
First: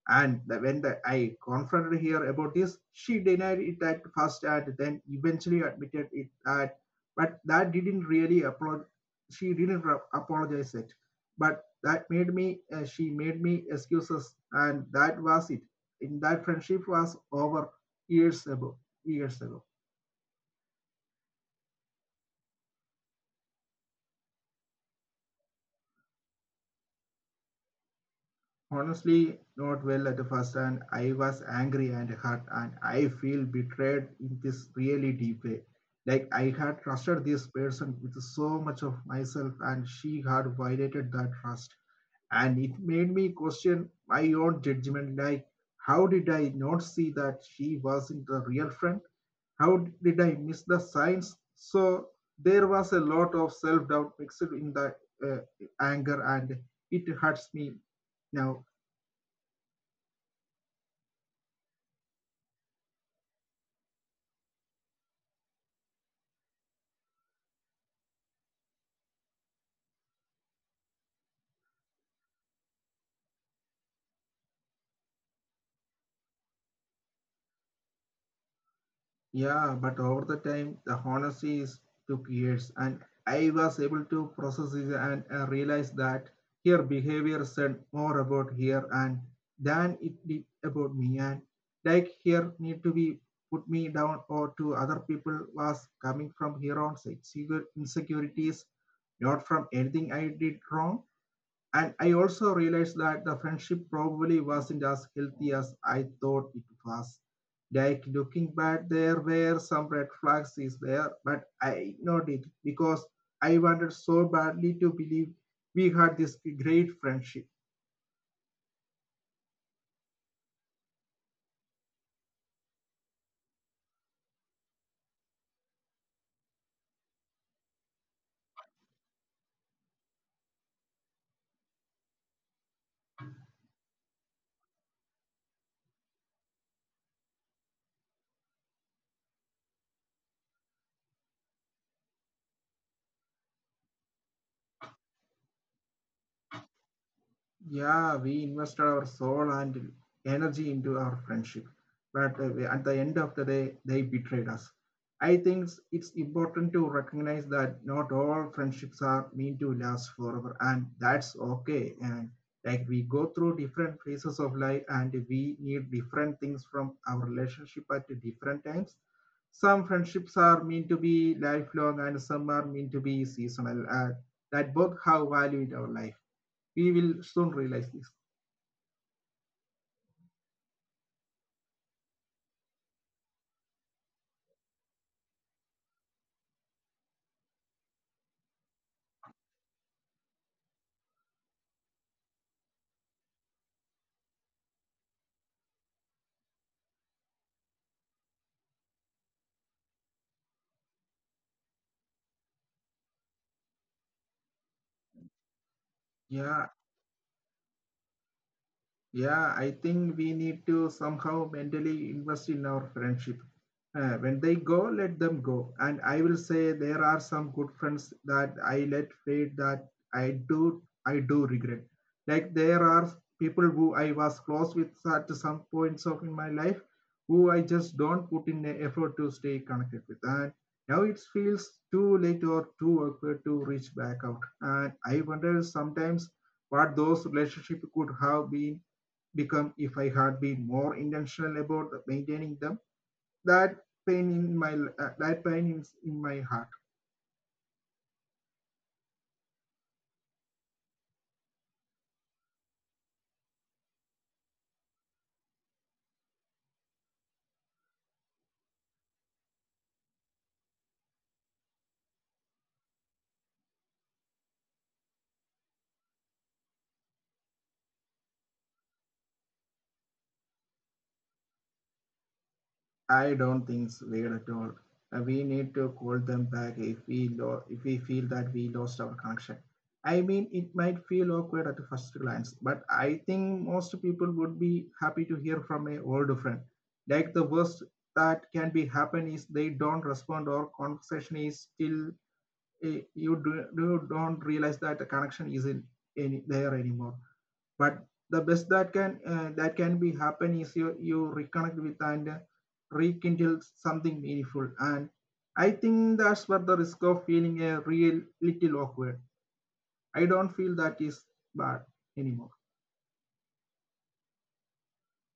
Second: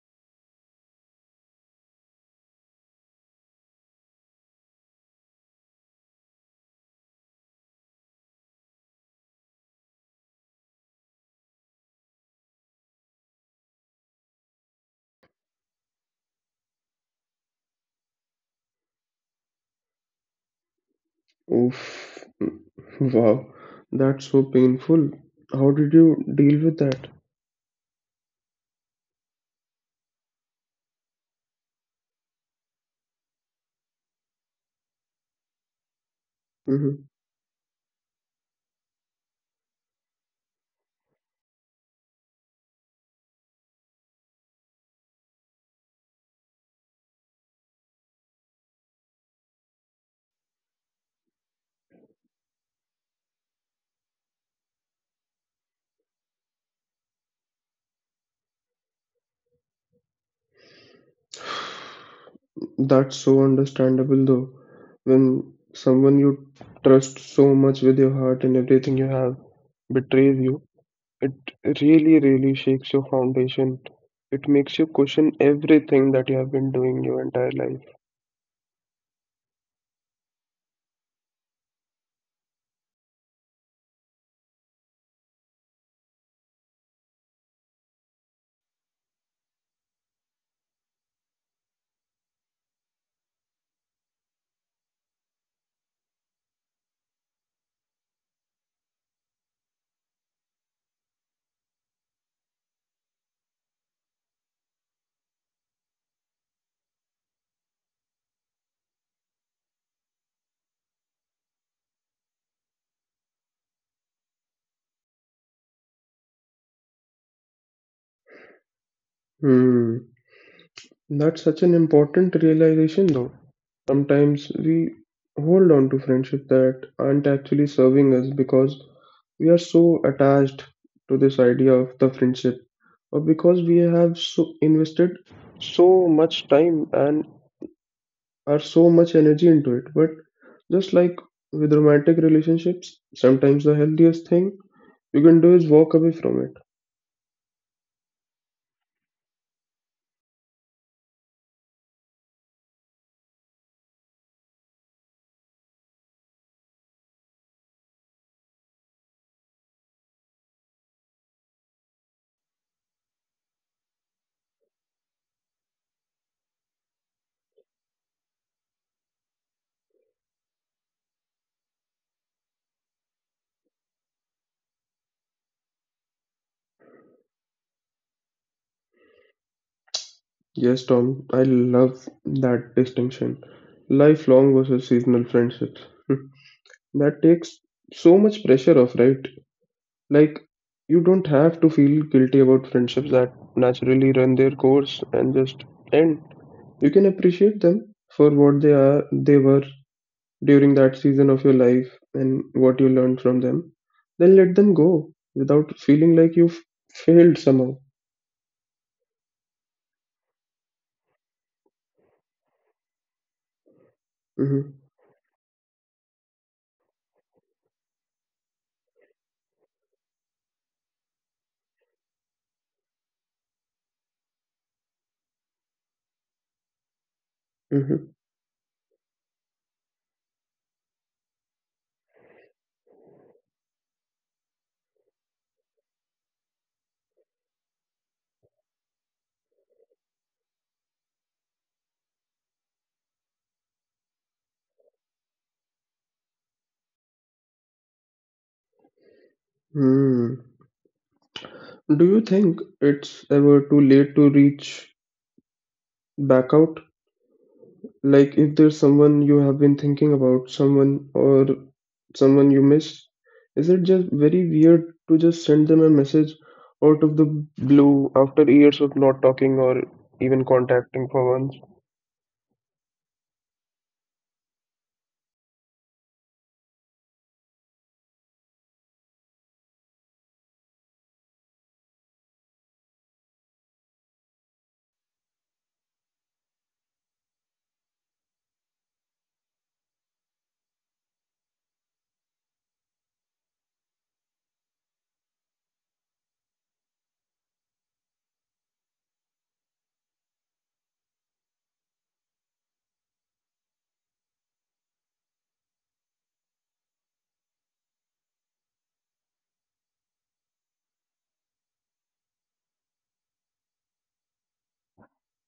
And the, when the, I confronted her about this. She denied it at first and then eventually admitted it at, but that didn't really applaud. She didn't apologize it. But that made me, uh, she made me excuses, and that was it. In that friendship was over years ago, years ago
Oof. Wow, that's so painful. How did you deal with that?
honestly not well at the first, and I was angry and hurt, and I feel betrayed in this really deep way. Like I had
Hmm
trusted this person with so much of myself, and she had violated that trust. And it made me question my own judgment. Like how did I not see that she wasn't a real friend? How did I miss the signs? So there was a lot of self-doubt mixed in the, uh, anger, and it hurts me now.
That's so understandable though. When someone you trust so much with your heart and everything you have betrays you, it really, really shakes your foundation. It makes you question everything that you have been doing your entire life.
Yeah, but over the time, the honesty is took years, and I was able to process it and uh, realize that her behavior said more about her and than it did about me. And like her need to be put me down or to other people was coming from her own sex- insecurities, not from anything I did wrong. And I also realized that the friendship probably wasn't as healthy as I thought it was. Like looking back, there were some red flags is there, but I ignored it because I wanted so badly to believe we had this great friendship.
Hmm. That's such an important realization, though. Sometimes we hold on to friendships that aren't actually serving us because we are so attached to this idea of the friendship, or because we have so invested so much time and are so much energy into it. But just like with romantic relationships, sometimes the healthiest thing you can do is walk away from it.
Yeah, we invested our soul and energy into our friendship, but uh, we- at the end of the day they betrayed us. I think it's important to recognize that not all friendships are meant to last forever, and that's okay. And like we go through different phases of life, and we need different things from our relationship at different times. Some friendships are meant to be lifelong, and some are meant to be seasonal, and that both have value in our life. We will soon realize this.
Yes, Tom, I love that distinction. Lifelong versus seasonal friendships. Hmm. That takes so much pressure off, right? Like, you don't have to feel guilty about friendships that naturally run their course and just end. You can appreciate them for what they are, they were during that season of your life and what you learned from them. Then let them go without feeling like you've
Yeah.
failed somehow.
Yeah, I think we need to somehow mentally invest in our friendship. Uh, when they
Hmm
go, let them go. And I will say there are some good friends that I let fade that I do I do regret. Like there are people who I was close with at some points of in my life who I just don't put in the effort to stay connected with. And now it feels too late or too awkward to reach back out. And I wonder sometimes what those relationships could have been become if I had been more intentional about maintaining them. That pain in my, uh, that pain is in my heart.
hmm Do you think it's ever too late to reach back out? Like, if there's someone you have been thinking about, someone or someone you miss, is it just very weird to just send them a message out of the blue after years of not talking or even contacting for once?
I don't think it's weird at all. Uh, we need to call them back if we lo- if we feel that we lost our connection. I mean, it might feel awkward at the first glance, but I think most people would be happy to hear from a old friend. Like the worst that can be happen is they don't respond or conversation is still eh, you do, you don't realize that the connection isn't any there anymore. But the best that can uh, that can be happen is you you reconnect with, and uh, rekindle something meaningful. And I think that's where the risk of feeling a real little awkward. I don't feel that is bad anymore.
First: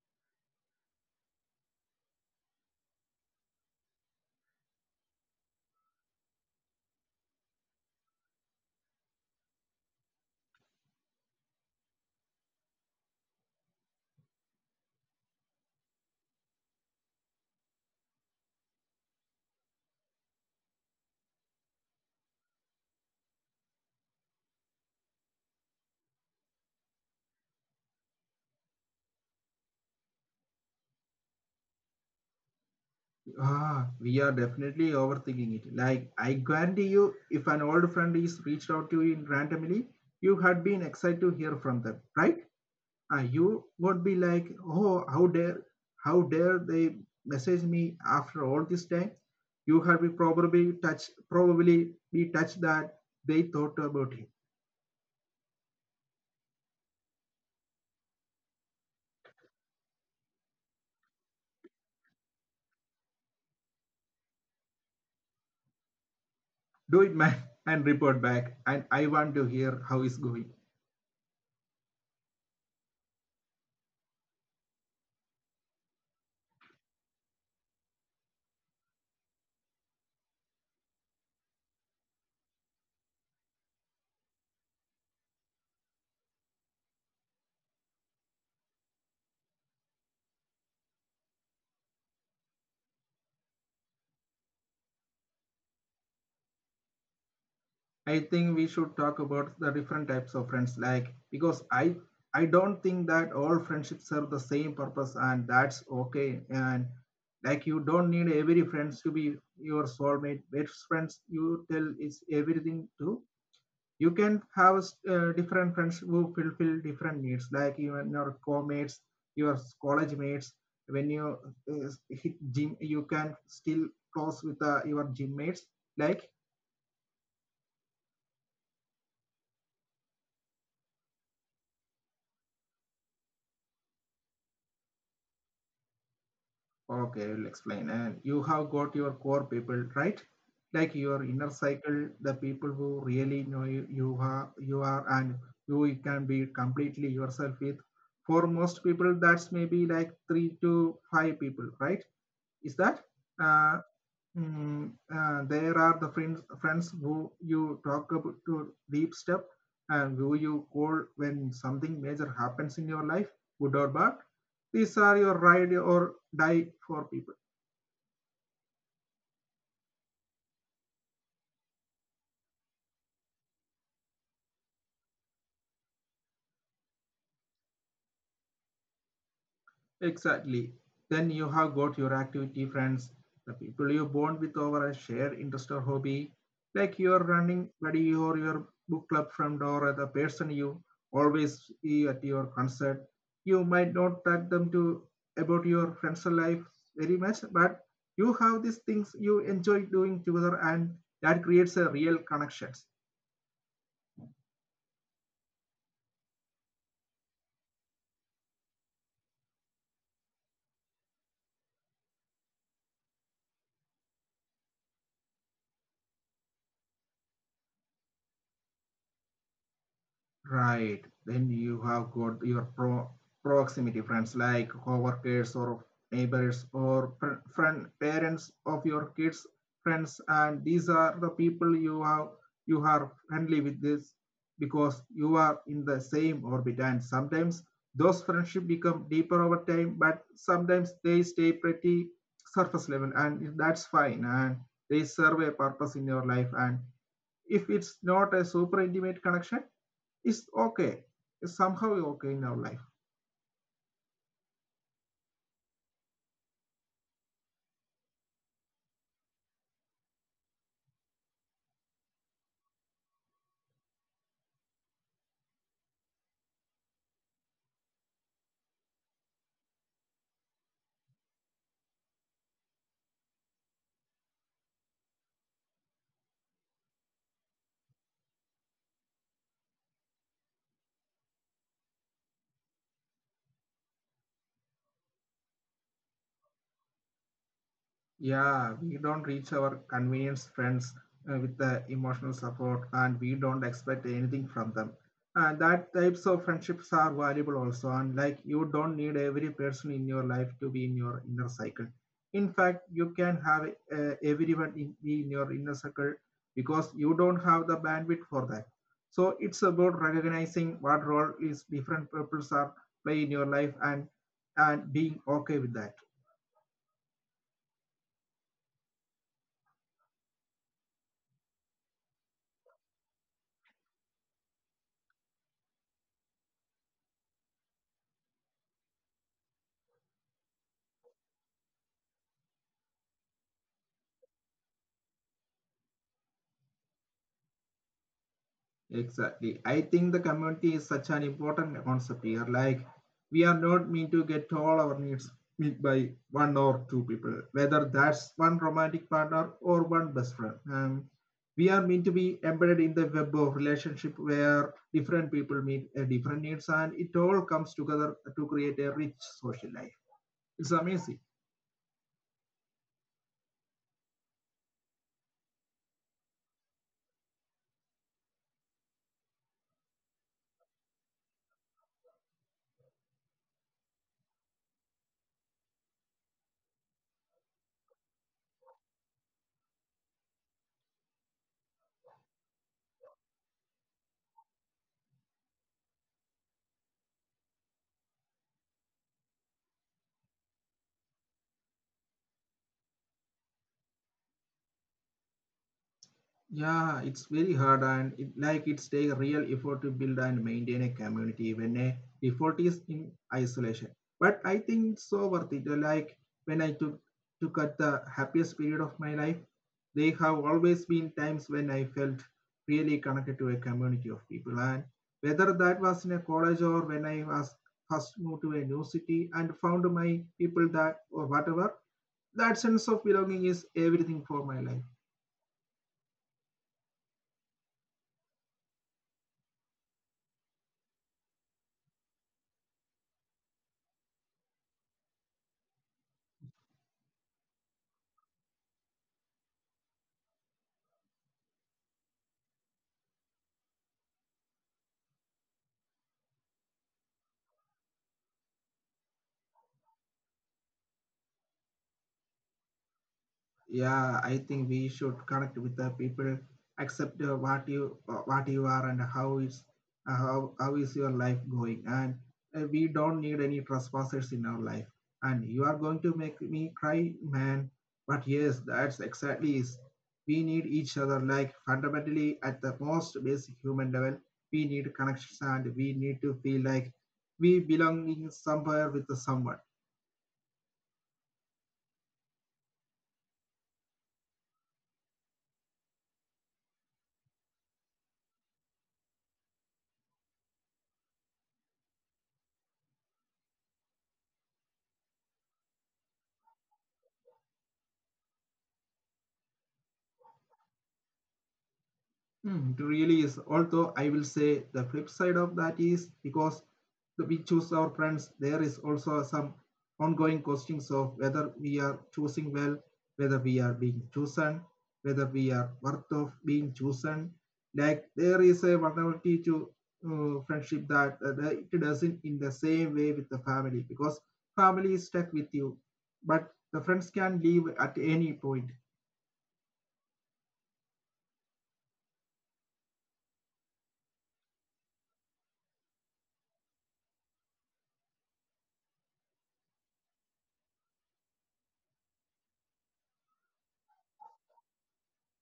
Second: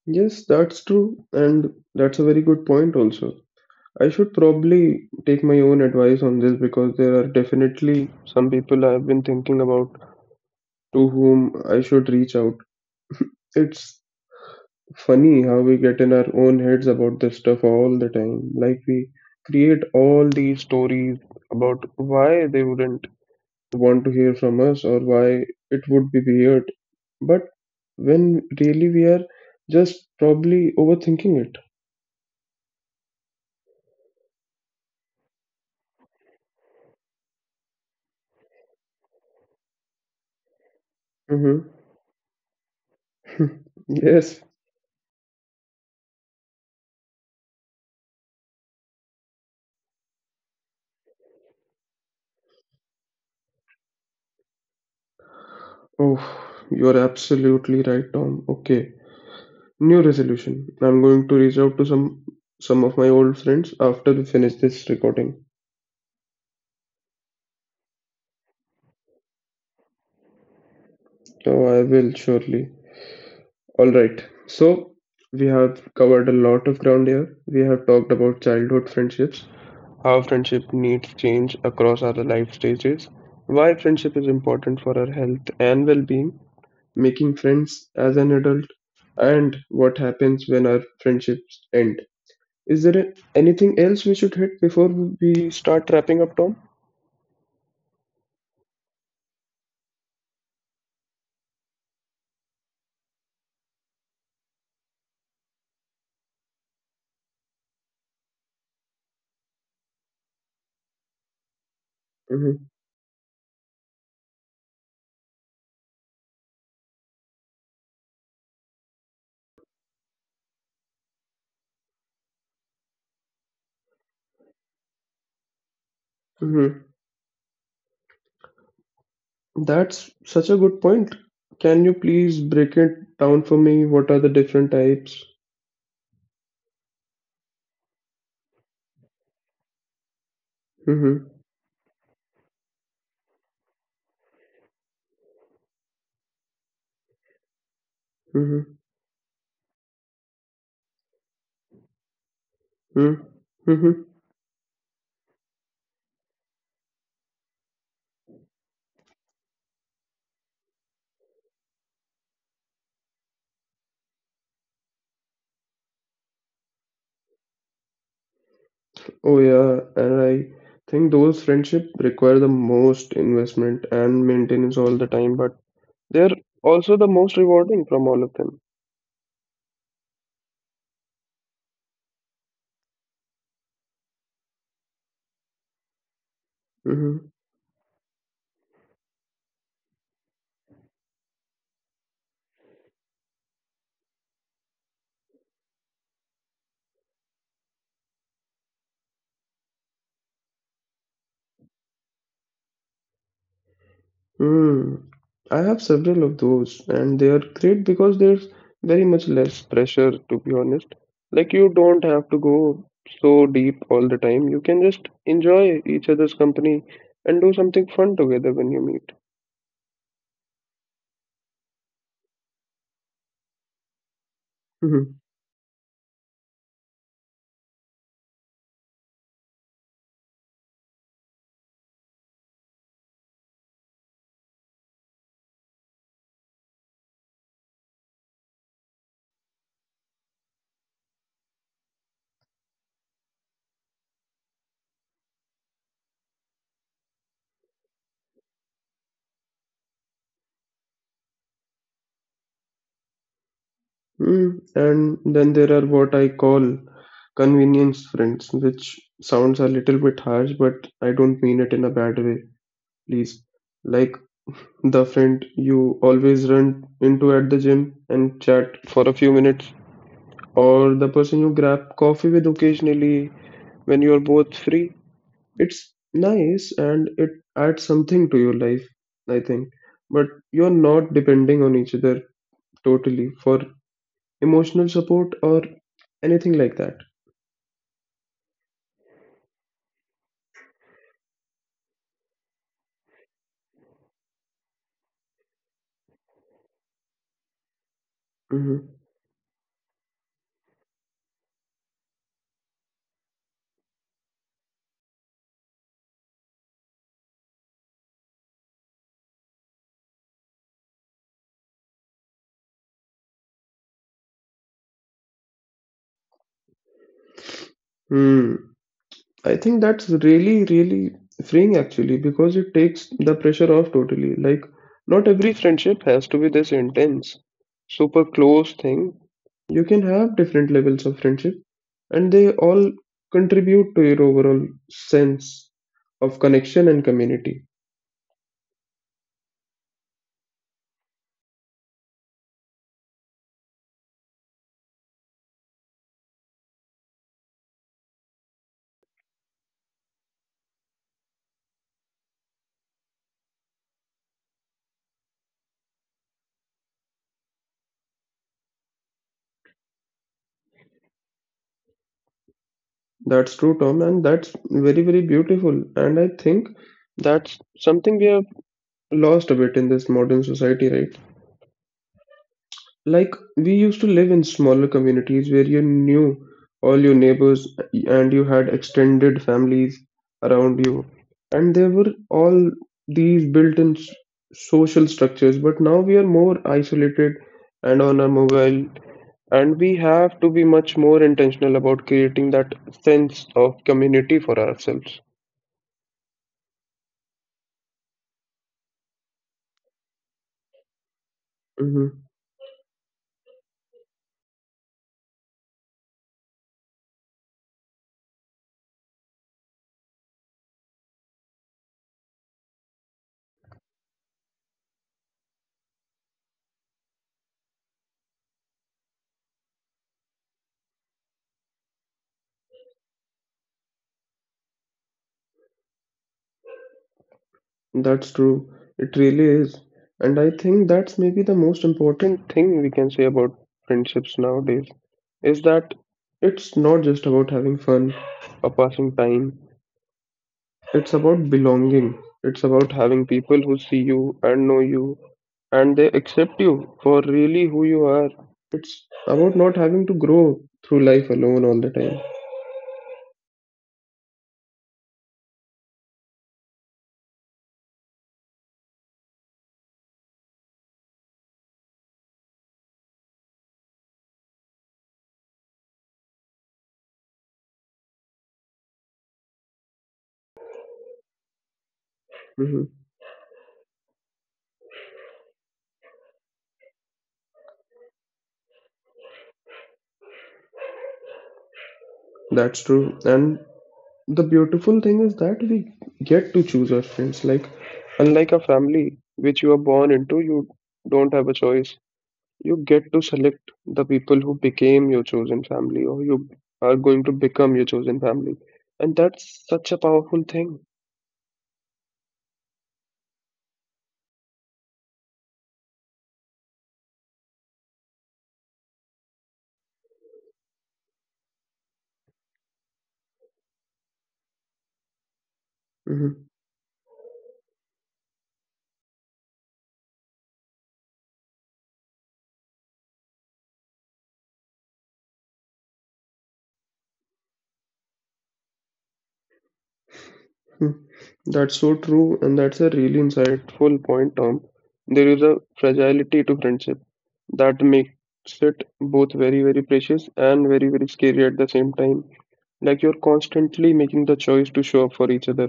Yes, that's true, and that's a very good point also. I should probably take my own advice on this because there are definitely some people I have been thinking about to whom I should reach out. It's funny how we get in our own heads about this stuff all the time. Like, we create all these stories about why they wouldn't want to hear from us or why it would be weird. But when really we are just probably overthinking it.
Ah, we are definitely overthinking it. Like I guarantee you if an old friend is reached out to you randomly, you had been
Mm-hmm.
excited to hear from them, right? Uh, you
Yes.
would be like, oh, how dare, how dare they message me after all this time? You have been probably touched, probably be touched that they thought about him.
Oh, you're absolutely right, Tom. Okay. New resolution. I'm going to reach out to some some of my old friends after we finish this recording.
Do it, man, and report back. And I want to hear how it's going.
Oh, I will surely. All right. So we have covered a lot of ground here. We have talked about childhood friendships, how friendship needs change across our life stages, why friendship is important for our health and well-being, making friends as an adult, and what happens when our friendships end. Is there anything else we should hit before we start wrapping up, Tom?
I think we should talk about the different types of friends, like because I I don't think that all friendships serve the same purpose, and that's okay. And like you don't need every friends to be your soulmate. Best friends you tell is
Mm-hmm.
everything to. You can have uh, different friends who fulfill different needs, like even your co-mates, your college mates. When you uh, hit gym, you can still close with uh, your gym mates. Like
Mm-hmm. That's such a good point. Can you please break it down for me? What are the different types?
Okay, I will explain. And you have got your core people, right? Like your
Mm-hmm.
inner cycle, the people who really know you, you are, you are, and who you can be completely yourself with. For most
Mm-hmm.
people, that's maybe like three to five people, right? Is that?
Mm-hmm.
Uh,
Mm-hmm.
mm, uh, there are the friends, friends who you talk about to deep step, and who you call when something major happens in your life, good or bad. These are your ride or die for people.
Oh yeah, and I think those friendship require the most investment and maintenance all the time, but they're also the most rewarding from all of them.
Exactly. Then you have got your activity friends, the people you bond with over a shared interest or hobby, like your
Hmm
running buddy or your book club friend or the person you always see at your concert. You might not talk them to about your friends' life very much, but you have these things you enjoy doing together, and that creates a real connections.
Mm. I have several of those, and they are great because there's very much less pressure, to be honest. Like you don't have to go so deep all the time. You can just enjoy each other's company and do something fun together when you meet.
Right. Then you have got your pro proximity friends like coworkers or neighbors or pr- friend parents of your kids friends, and these are the people you have you are friendly with this because you are in the same orbit, and sometimes those friendships become deeper over time, but sometimes they stay pretty surface level, and that's fine, and they serve a purpose in your life, and if it's not a super intimate connection, it's okay. It's somehow okay in our life.
Mm, and then there are what I call convenience friends, which sounds a little bit harsh, but I don't mean it in a bad way, please. Like the friend you always run into at the gym and chat for a few minutes, or the person you grab coffee with occasionally when you're both free. It's nice and it adds something to your life, I think. But you're not depending on each other totally for emotional support or anything like that.
Yeah, we don't reach our convenience friends uh, with the emotional support, and we don't expect anything from them. And that types of friendships are valuable also. And like you don't
Hmm.
need every person in your life to be in your inner cycle. In fact, you can have uh, everyone in, be in your inner circle because you don't have the bandwidth for that. So it's about recognizing what role is different purposes are play in your life, and and being okay with that.
Hmm. I think that's really, really freeing actually because it takes the pressure off totally. Like, not every friendship has to be this intense, super close thing. You can have different levels of friendship, and they all contribute to your overall sense of connection and community.
Exactly. I think the community is such an important concept here. Like, we are not meant to get all our needs met by one or two people, whether that's one romantic partner or one best friend. Um, we are meant to be embedded in the web of relationship where different people meet uh, different needs, and it all comes together to create a rich social life. It's amazing.
That's true, Tom, and that's very, very beautiful. And I think that's something we are lost a bit in this modern society, right? Like we used to live in smaller communities where you knew all your neighbors and you had extended families around you, and there were all these built-in s- social structures. But now we are more isolated and on our mobile, and we have to be much more intentional about creating that sense of community for ourselves.
Yeah, it's very hard, and it, like it's take real effort to build and maintain a community when a effort is in isolation. But I think it's so worth it. Like when I took to cut the happiest period of my life, they have always been times when I felt really connected to a community of people. And whether that was in a college or when I was first moved to a new city and found my people that or whatever, that sense of belonging is everything for my life.
That's true. It really is. And I think that's maybe the most important thing we can say about friendships nowadays is that it's not just about having fun or passing time. It's about belonging. It's about having people who see you and know you and they accept you for really who you are. It's about not having to grow through life alone all the time.
Yeah, I think we should connect with the people, accept uh, what you uh, what you are and how is uh, how, how is your life going, and uh, we don't need any trespassers in our life, and you are going to make me cry, man. But yes, that's exactly is we need each other like fundamentally at
Hmm
the most basic human level. We need connections, and we need to feel like we belong in somewhere with someone.
That's true. And the beautiful thing is that we get to choose our friends like unlike a family which you are born into you don't have a choice you get to select the people who became your chosen family or you are going to become your chosen family and that's such a powerful thing.
Mm, it really is. Although I will say the flip side of that is because the- we choose our friends, there is also some ongoing questions of whether we are choosing well, whether we are being chosen, whether we are worth of being chosen. Like there is a vulnerability to uh, friendship that uh, that it doesn't in the same way with the family, because family is stuck with you, but the friends can leave at any point.
Hmm. That's so true, and that's a really insightful point, Tom. There is a fragility to friendship that makes it both very, very precious and very, very scary at the same time. Like you're constantly making the choice to show up for each other,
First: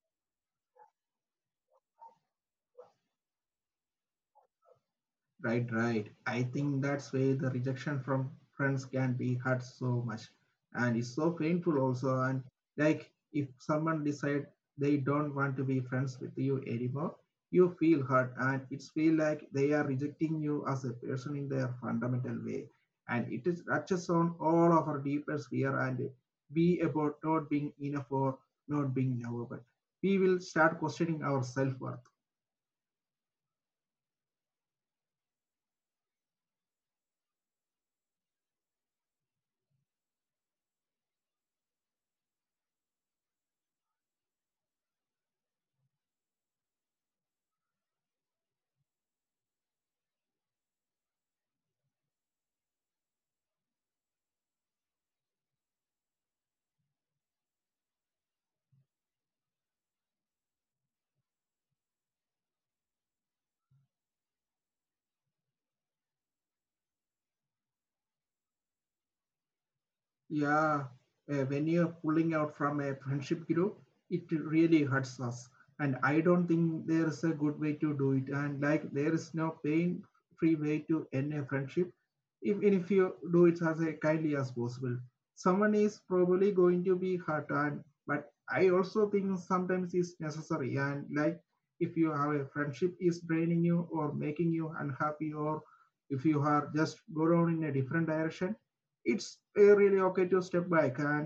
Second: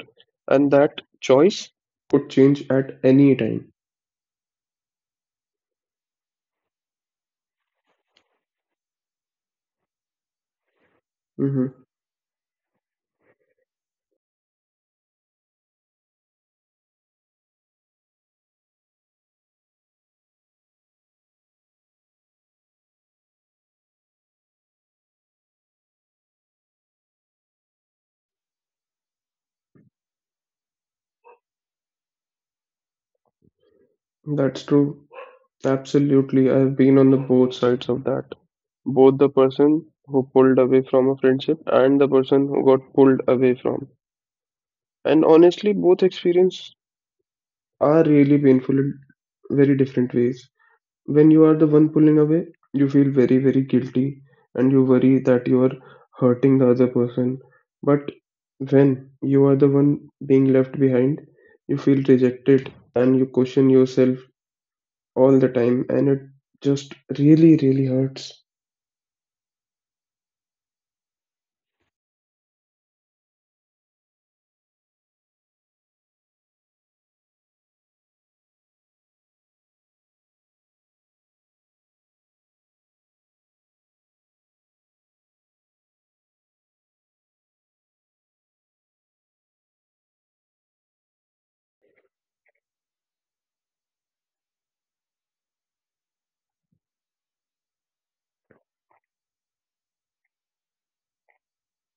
and that choice could change at any time.
Right, right. I think that's why the rejection from friends can be hurt so much. And it's so
Hmm
painful also. And like if someone decide they don't want to be friends with you anymore, you feel hurt, and it's feel like they are rejecting you as a person in their fundamental way. And it is touches on all of our deepest fear and be about not being enough or not being lovable. We will start questioning our self-worth.
That's true. Absolutely. I've been on the both sides of that. Both the person who pulled away from a friendship and the person who got pulled away from. And honestly, both experience are really painful in very different ways. When you are the one pulling away, you feel very, very guilty and you worry that you are hurting the other person. But when you are the one being left behind, you feel rejected and you question yourself all the time and it just really, really hurts.
Yeah, uh, when you're pulling out from a friendship group, it really hurts us, and I don't think there is a good way to do it. And like there is no pain free way to end a friendship. Even if you do it as a kindly as possible, someone is probably going to be hurt. And but I also think sometimes it's necessary. And like if you have a friendship is draining you or making you unhappy, or if you are just go down in a different direction, it's uh, really okay to step back. And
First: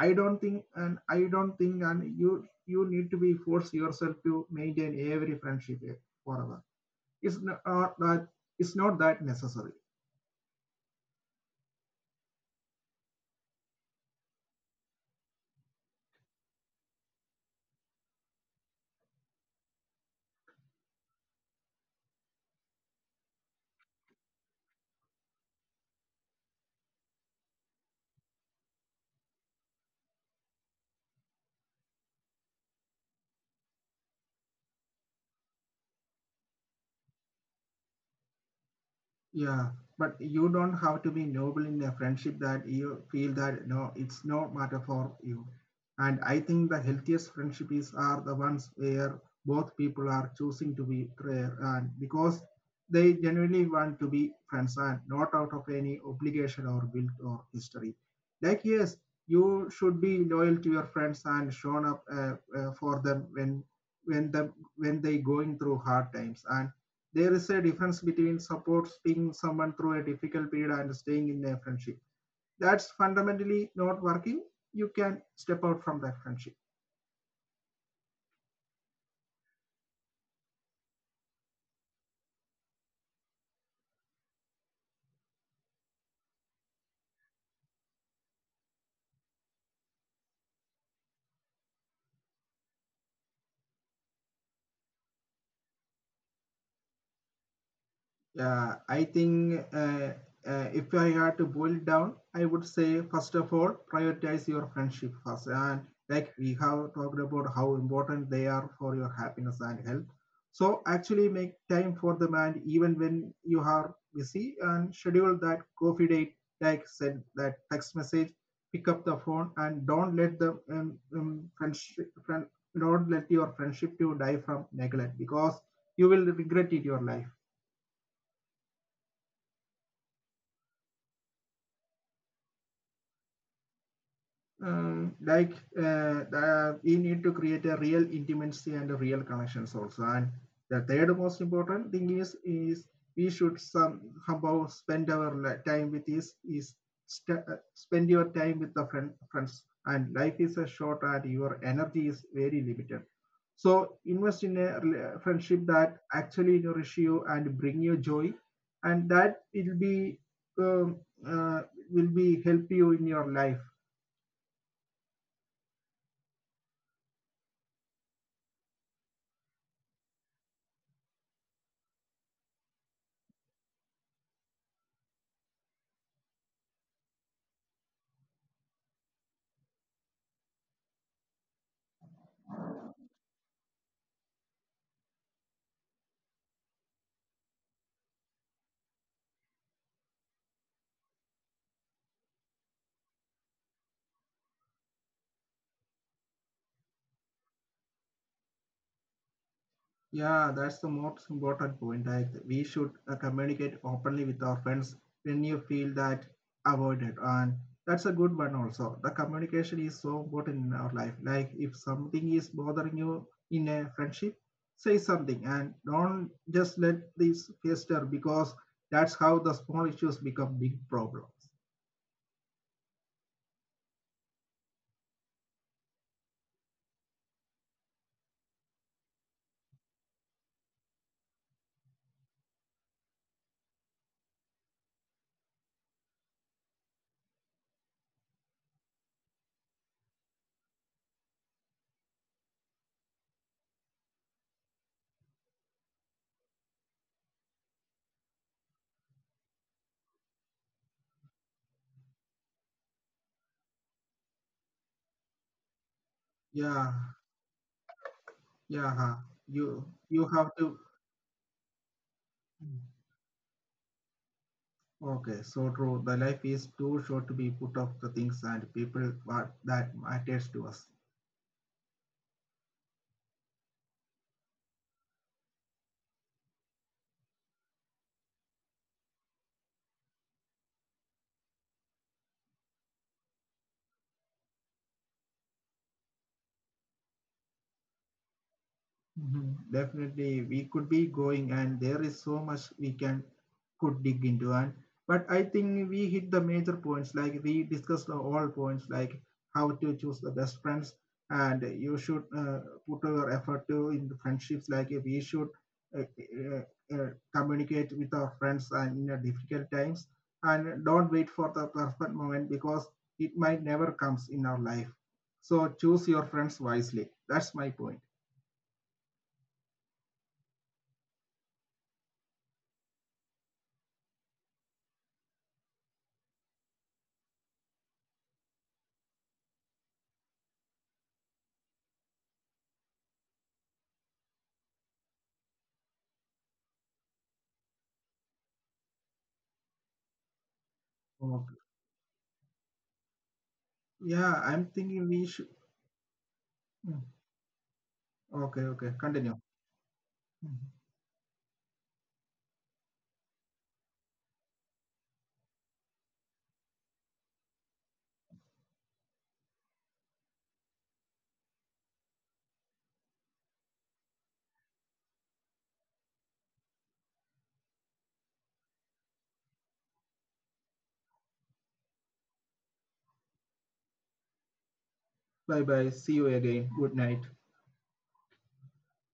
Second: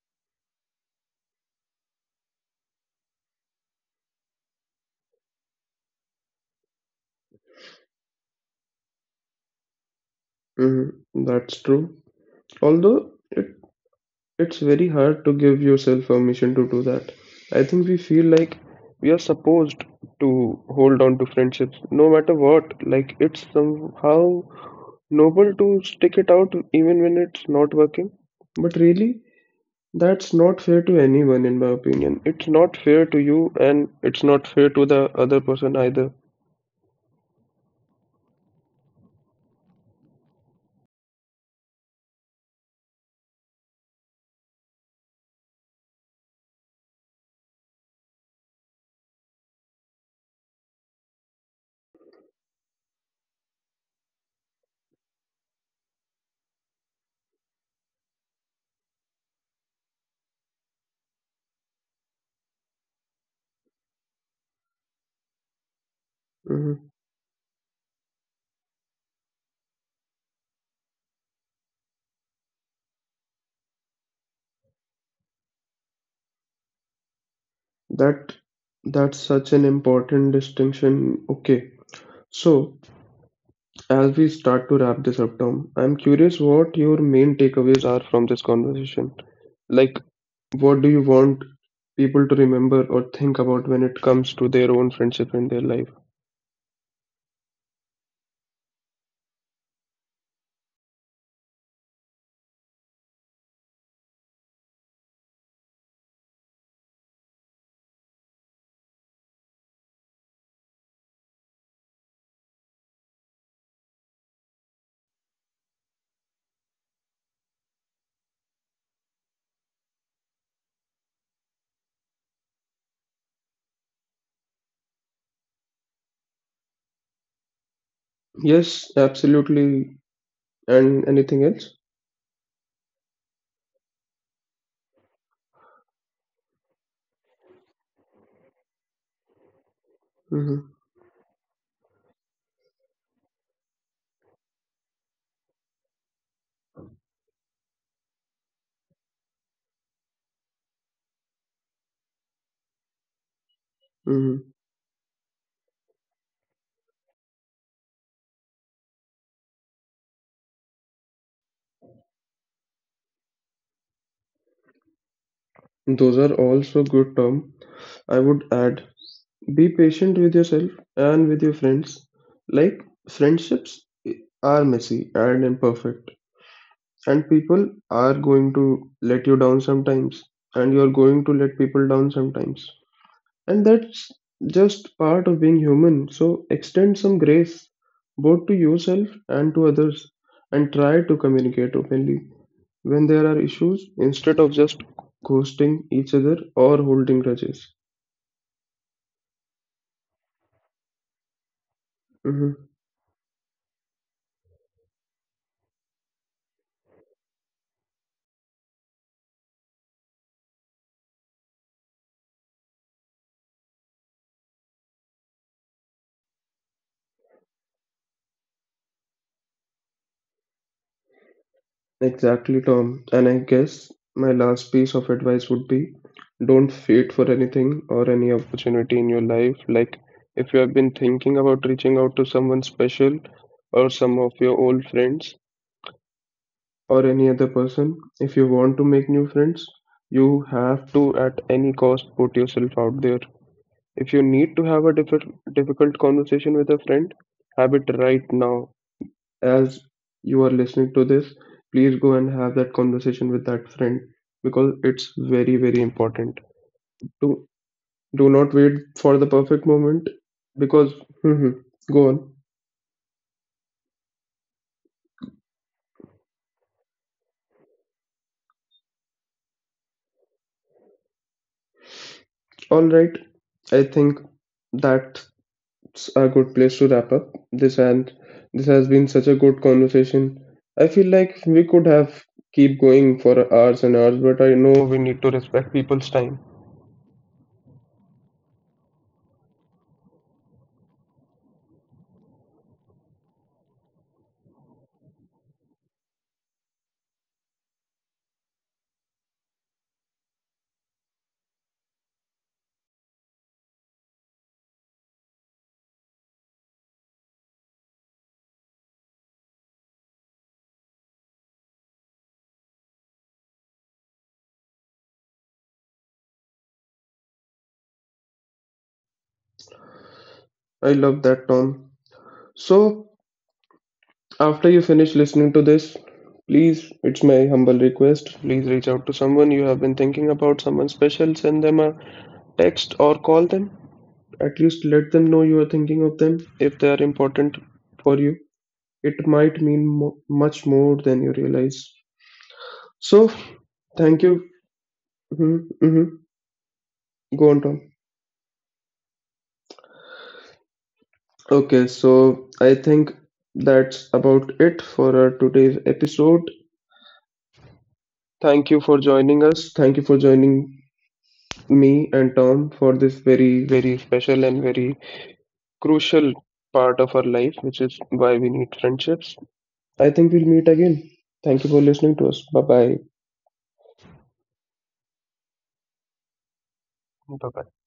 i don't think and I don't think and you you need to be force yourself to maintain every friendship forever. It's not uh, that, it's not that necessary.
Mhm. That's true. Although it it's very hard to give yourself permission to do that. I think we feel like we are supposed to hold on to friendships no matter what. Like, it's somehow noble to stick it out even when it's not working. But really, that's not fair to anyone, in my opinion. It's not fair to you, and it's not fair to the other person either.
Yeah, but you don't have to be noble in a friendship that you feel that no, it's no matter for you. And I think the healthiest friendships are the ones where both people are choosing to be prayer and because they genuinely want to be friends and not out of any obligation or guilt or history. Like yes, you should be loyal to your friends and shown up uh, uh, for them when when the when they going through hard times. And there
Mhm.
is a difference between supporting someone through a difficult period and staying in a friendship. That's fundamentally not working. You can step out from that friendship.
That that's such an important distinction. Okay, so, as we start to wrap this up, Tom, I'm curious what your main takeaways are from this conversation. Like, what do you want people to remember or think about when it comes to their own friendship in their life?
Yeah, I think uh, uh, if I had to boil it down, I would say first of all, prioritize your friendship first. And like we have talked about how important they are for your happiness and health. So actually make time for them, and even when you are busy and schedule that coffee date, like send that text message, pick up the phone, and don't let the um, um, friendship, friend, don't let your friendship to die from neglect, because you will regret it your life.
Yes, absolutely. And anything else?
um, like uh, uh, we need to create a real intimacy and a real connections also, and the
Hmm.
third most important thing is is we should somehow spend our time with this is uh, spend your time with the friend, friends, and life is a short, and your energy is very limited, so invest in
Hmm.
a friendship that actually nourish you and bring you joy, and that will be um, uh, will be help you in your life.
Those are also good, Tom. I would add, be patient with yourself and with your friends. Like, friendships are messy and imperfect, and people are going to let you down sometimes, and you're going to let people down sometimes. And that's just part of being human. So extend some grace both to yourself and to others, and try to communicate openly when there are issues instead of just ghosting each other or holding grudges.
Yeah, that's the most important point. Like we should uh,
Mhm.
communicate openly with our friends when you feel that avoided, and that's a good one also. The communication is so important in our life. Like if something is bothering you in a friendship, say something, and don't just let this fester, because that's how the small issues become big problems.
Exactly, Tom. And I guess my last piece of advice would be, don't wait for anything or any opportunity in your life. Like, if you have been thinking about reaching out to someone special or some of your old friends or any other person, if you want to make new friends, you have to at any cost put yourself out there. If you need to have a diff difficult conversation with a friend, have it right now as you are listening to this. Please go and have that conversation with that friend because it's very, very
Yeah,
important. Do, do
yeah,
not wait for
you
the
you
perfect
have
moment
to.
because, mhm, go on.
Okay, so true. The life is too short to be put off the things and people that matters to us.
All right, I think that's a good place to wrap up this, and this has been such a good conversation. I feel like we could have keep going for hours and hours, but I know we need to respect people's time.
Mhm. Definitely, we could be going, and there is so much we can could dig into. And but I think we hit the major points. Like we discussed all points, like how to choose the best friends, and you should uh, put your effort to in the friendships. Like we should uh, uh, uh, communicate with our friends and in a difficult times, and don't wait for the perfect moment, because it might never comes in our life. So choose your friends wisely. That's my point.
I love that, Tom. So, after you finish listening to this, please, it's my humble request, please reach out to someone you have been thinking about, someone special, send them a text or call them. At least let them know you are thinking of them if they are important for you. It might mean mo- much more than you realize. So,
Yeah,
thank
I'm
you.
thinking we should.
Mhm, mhm.
Mm.
Go on, Tom.
Okay, okay, continue.
Okay, so I think that's about it for our today's episode. Thank you for joining us. Thank you for joining me and Tom for this very, very special and very crucial part of our life, which is why we need friendships. I think we'll meet again. Thank you for listening to us. Bye bye.
Bye bye. See you again. Good night.
Bye-bye.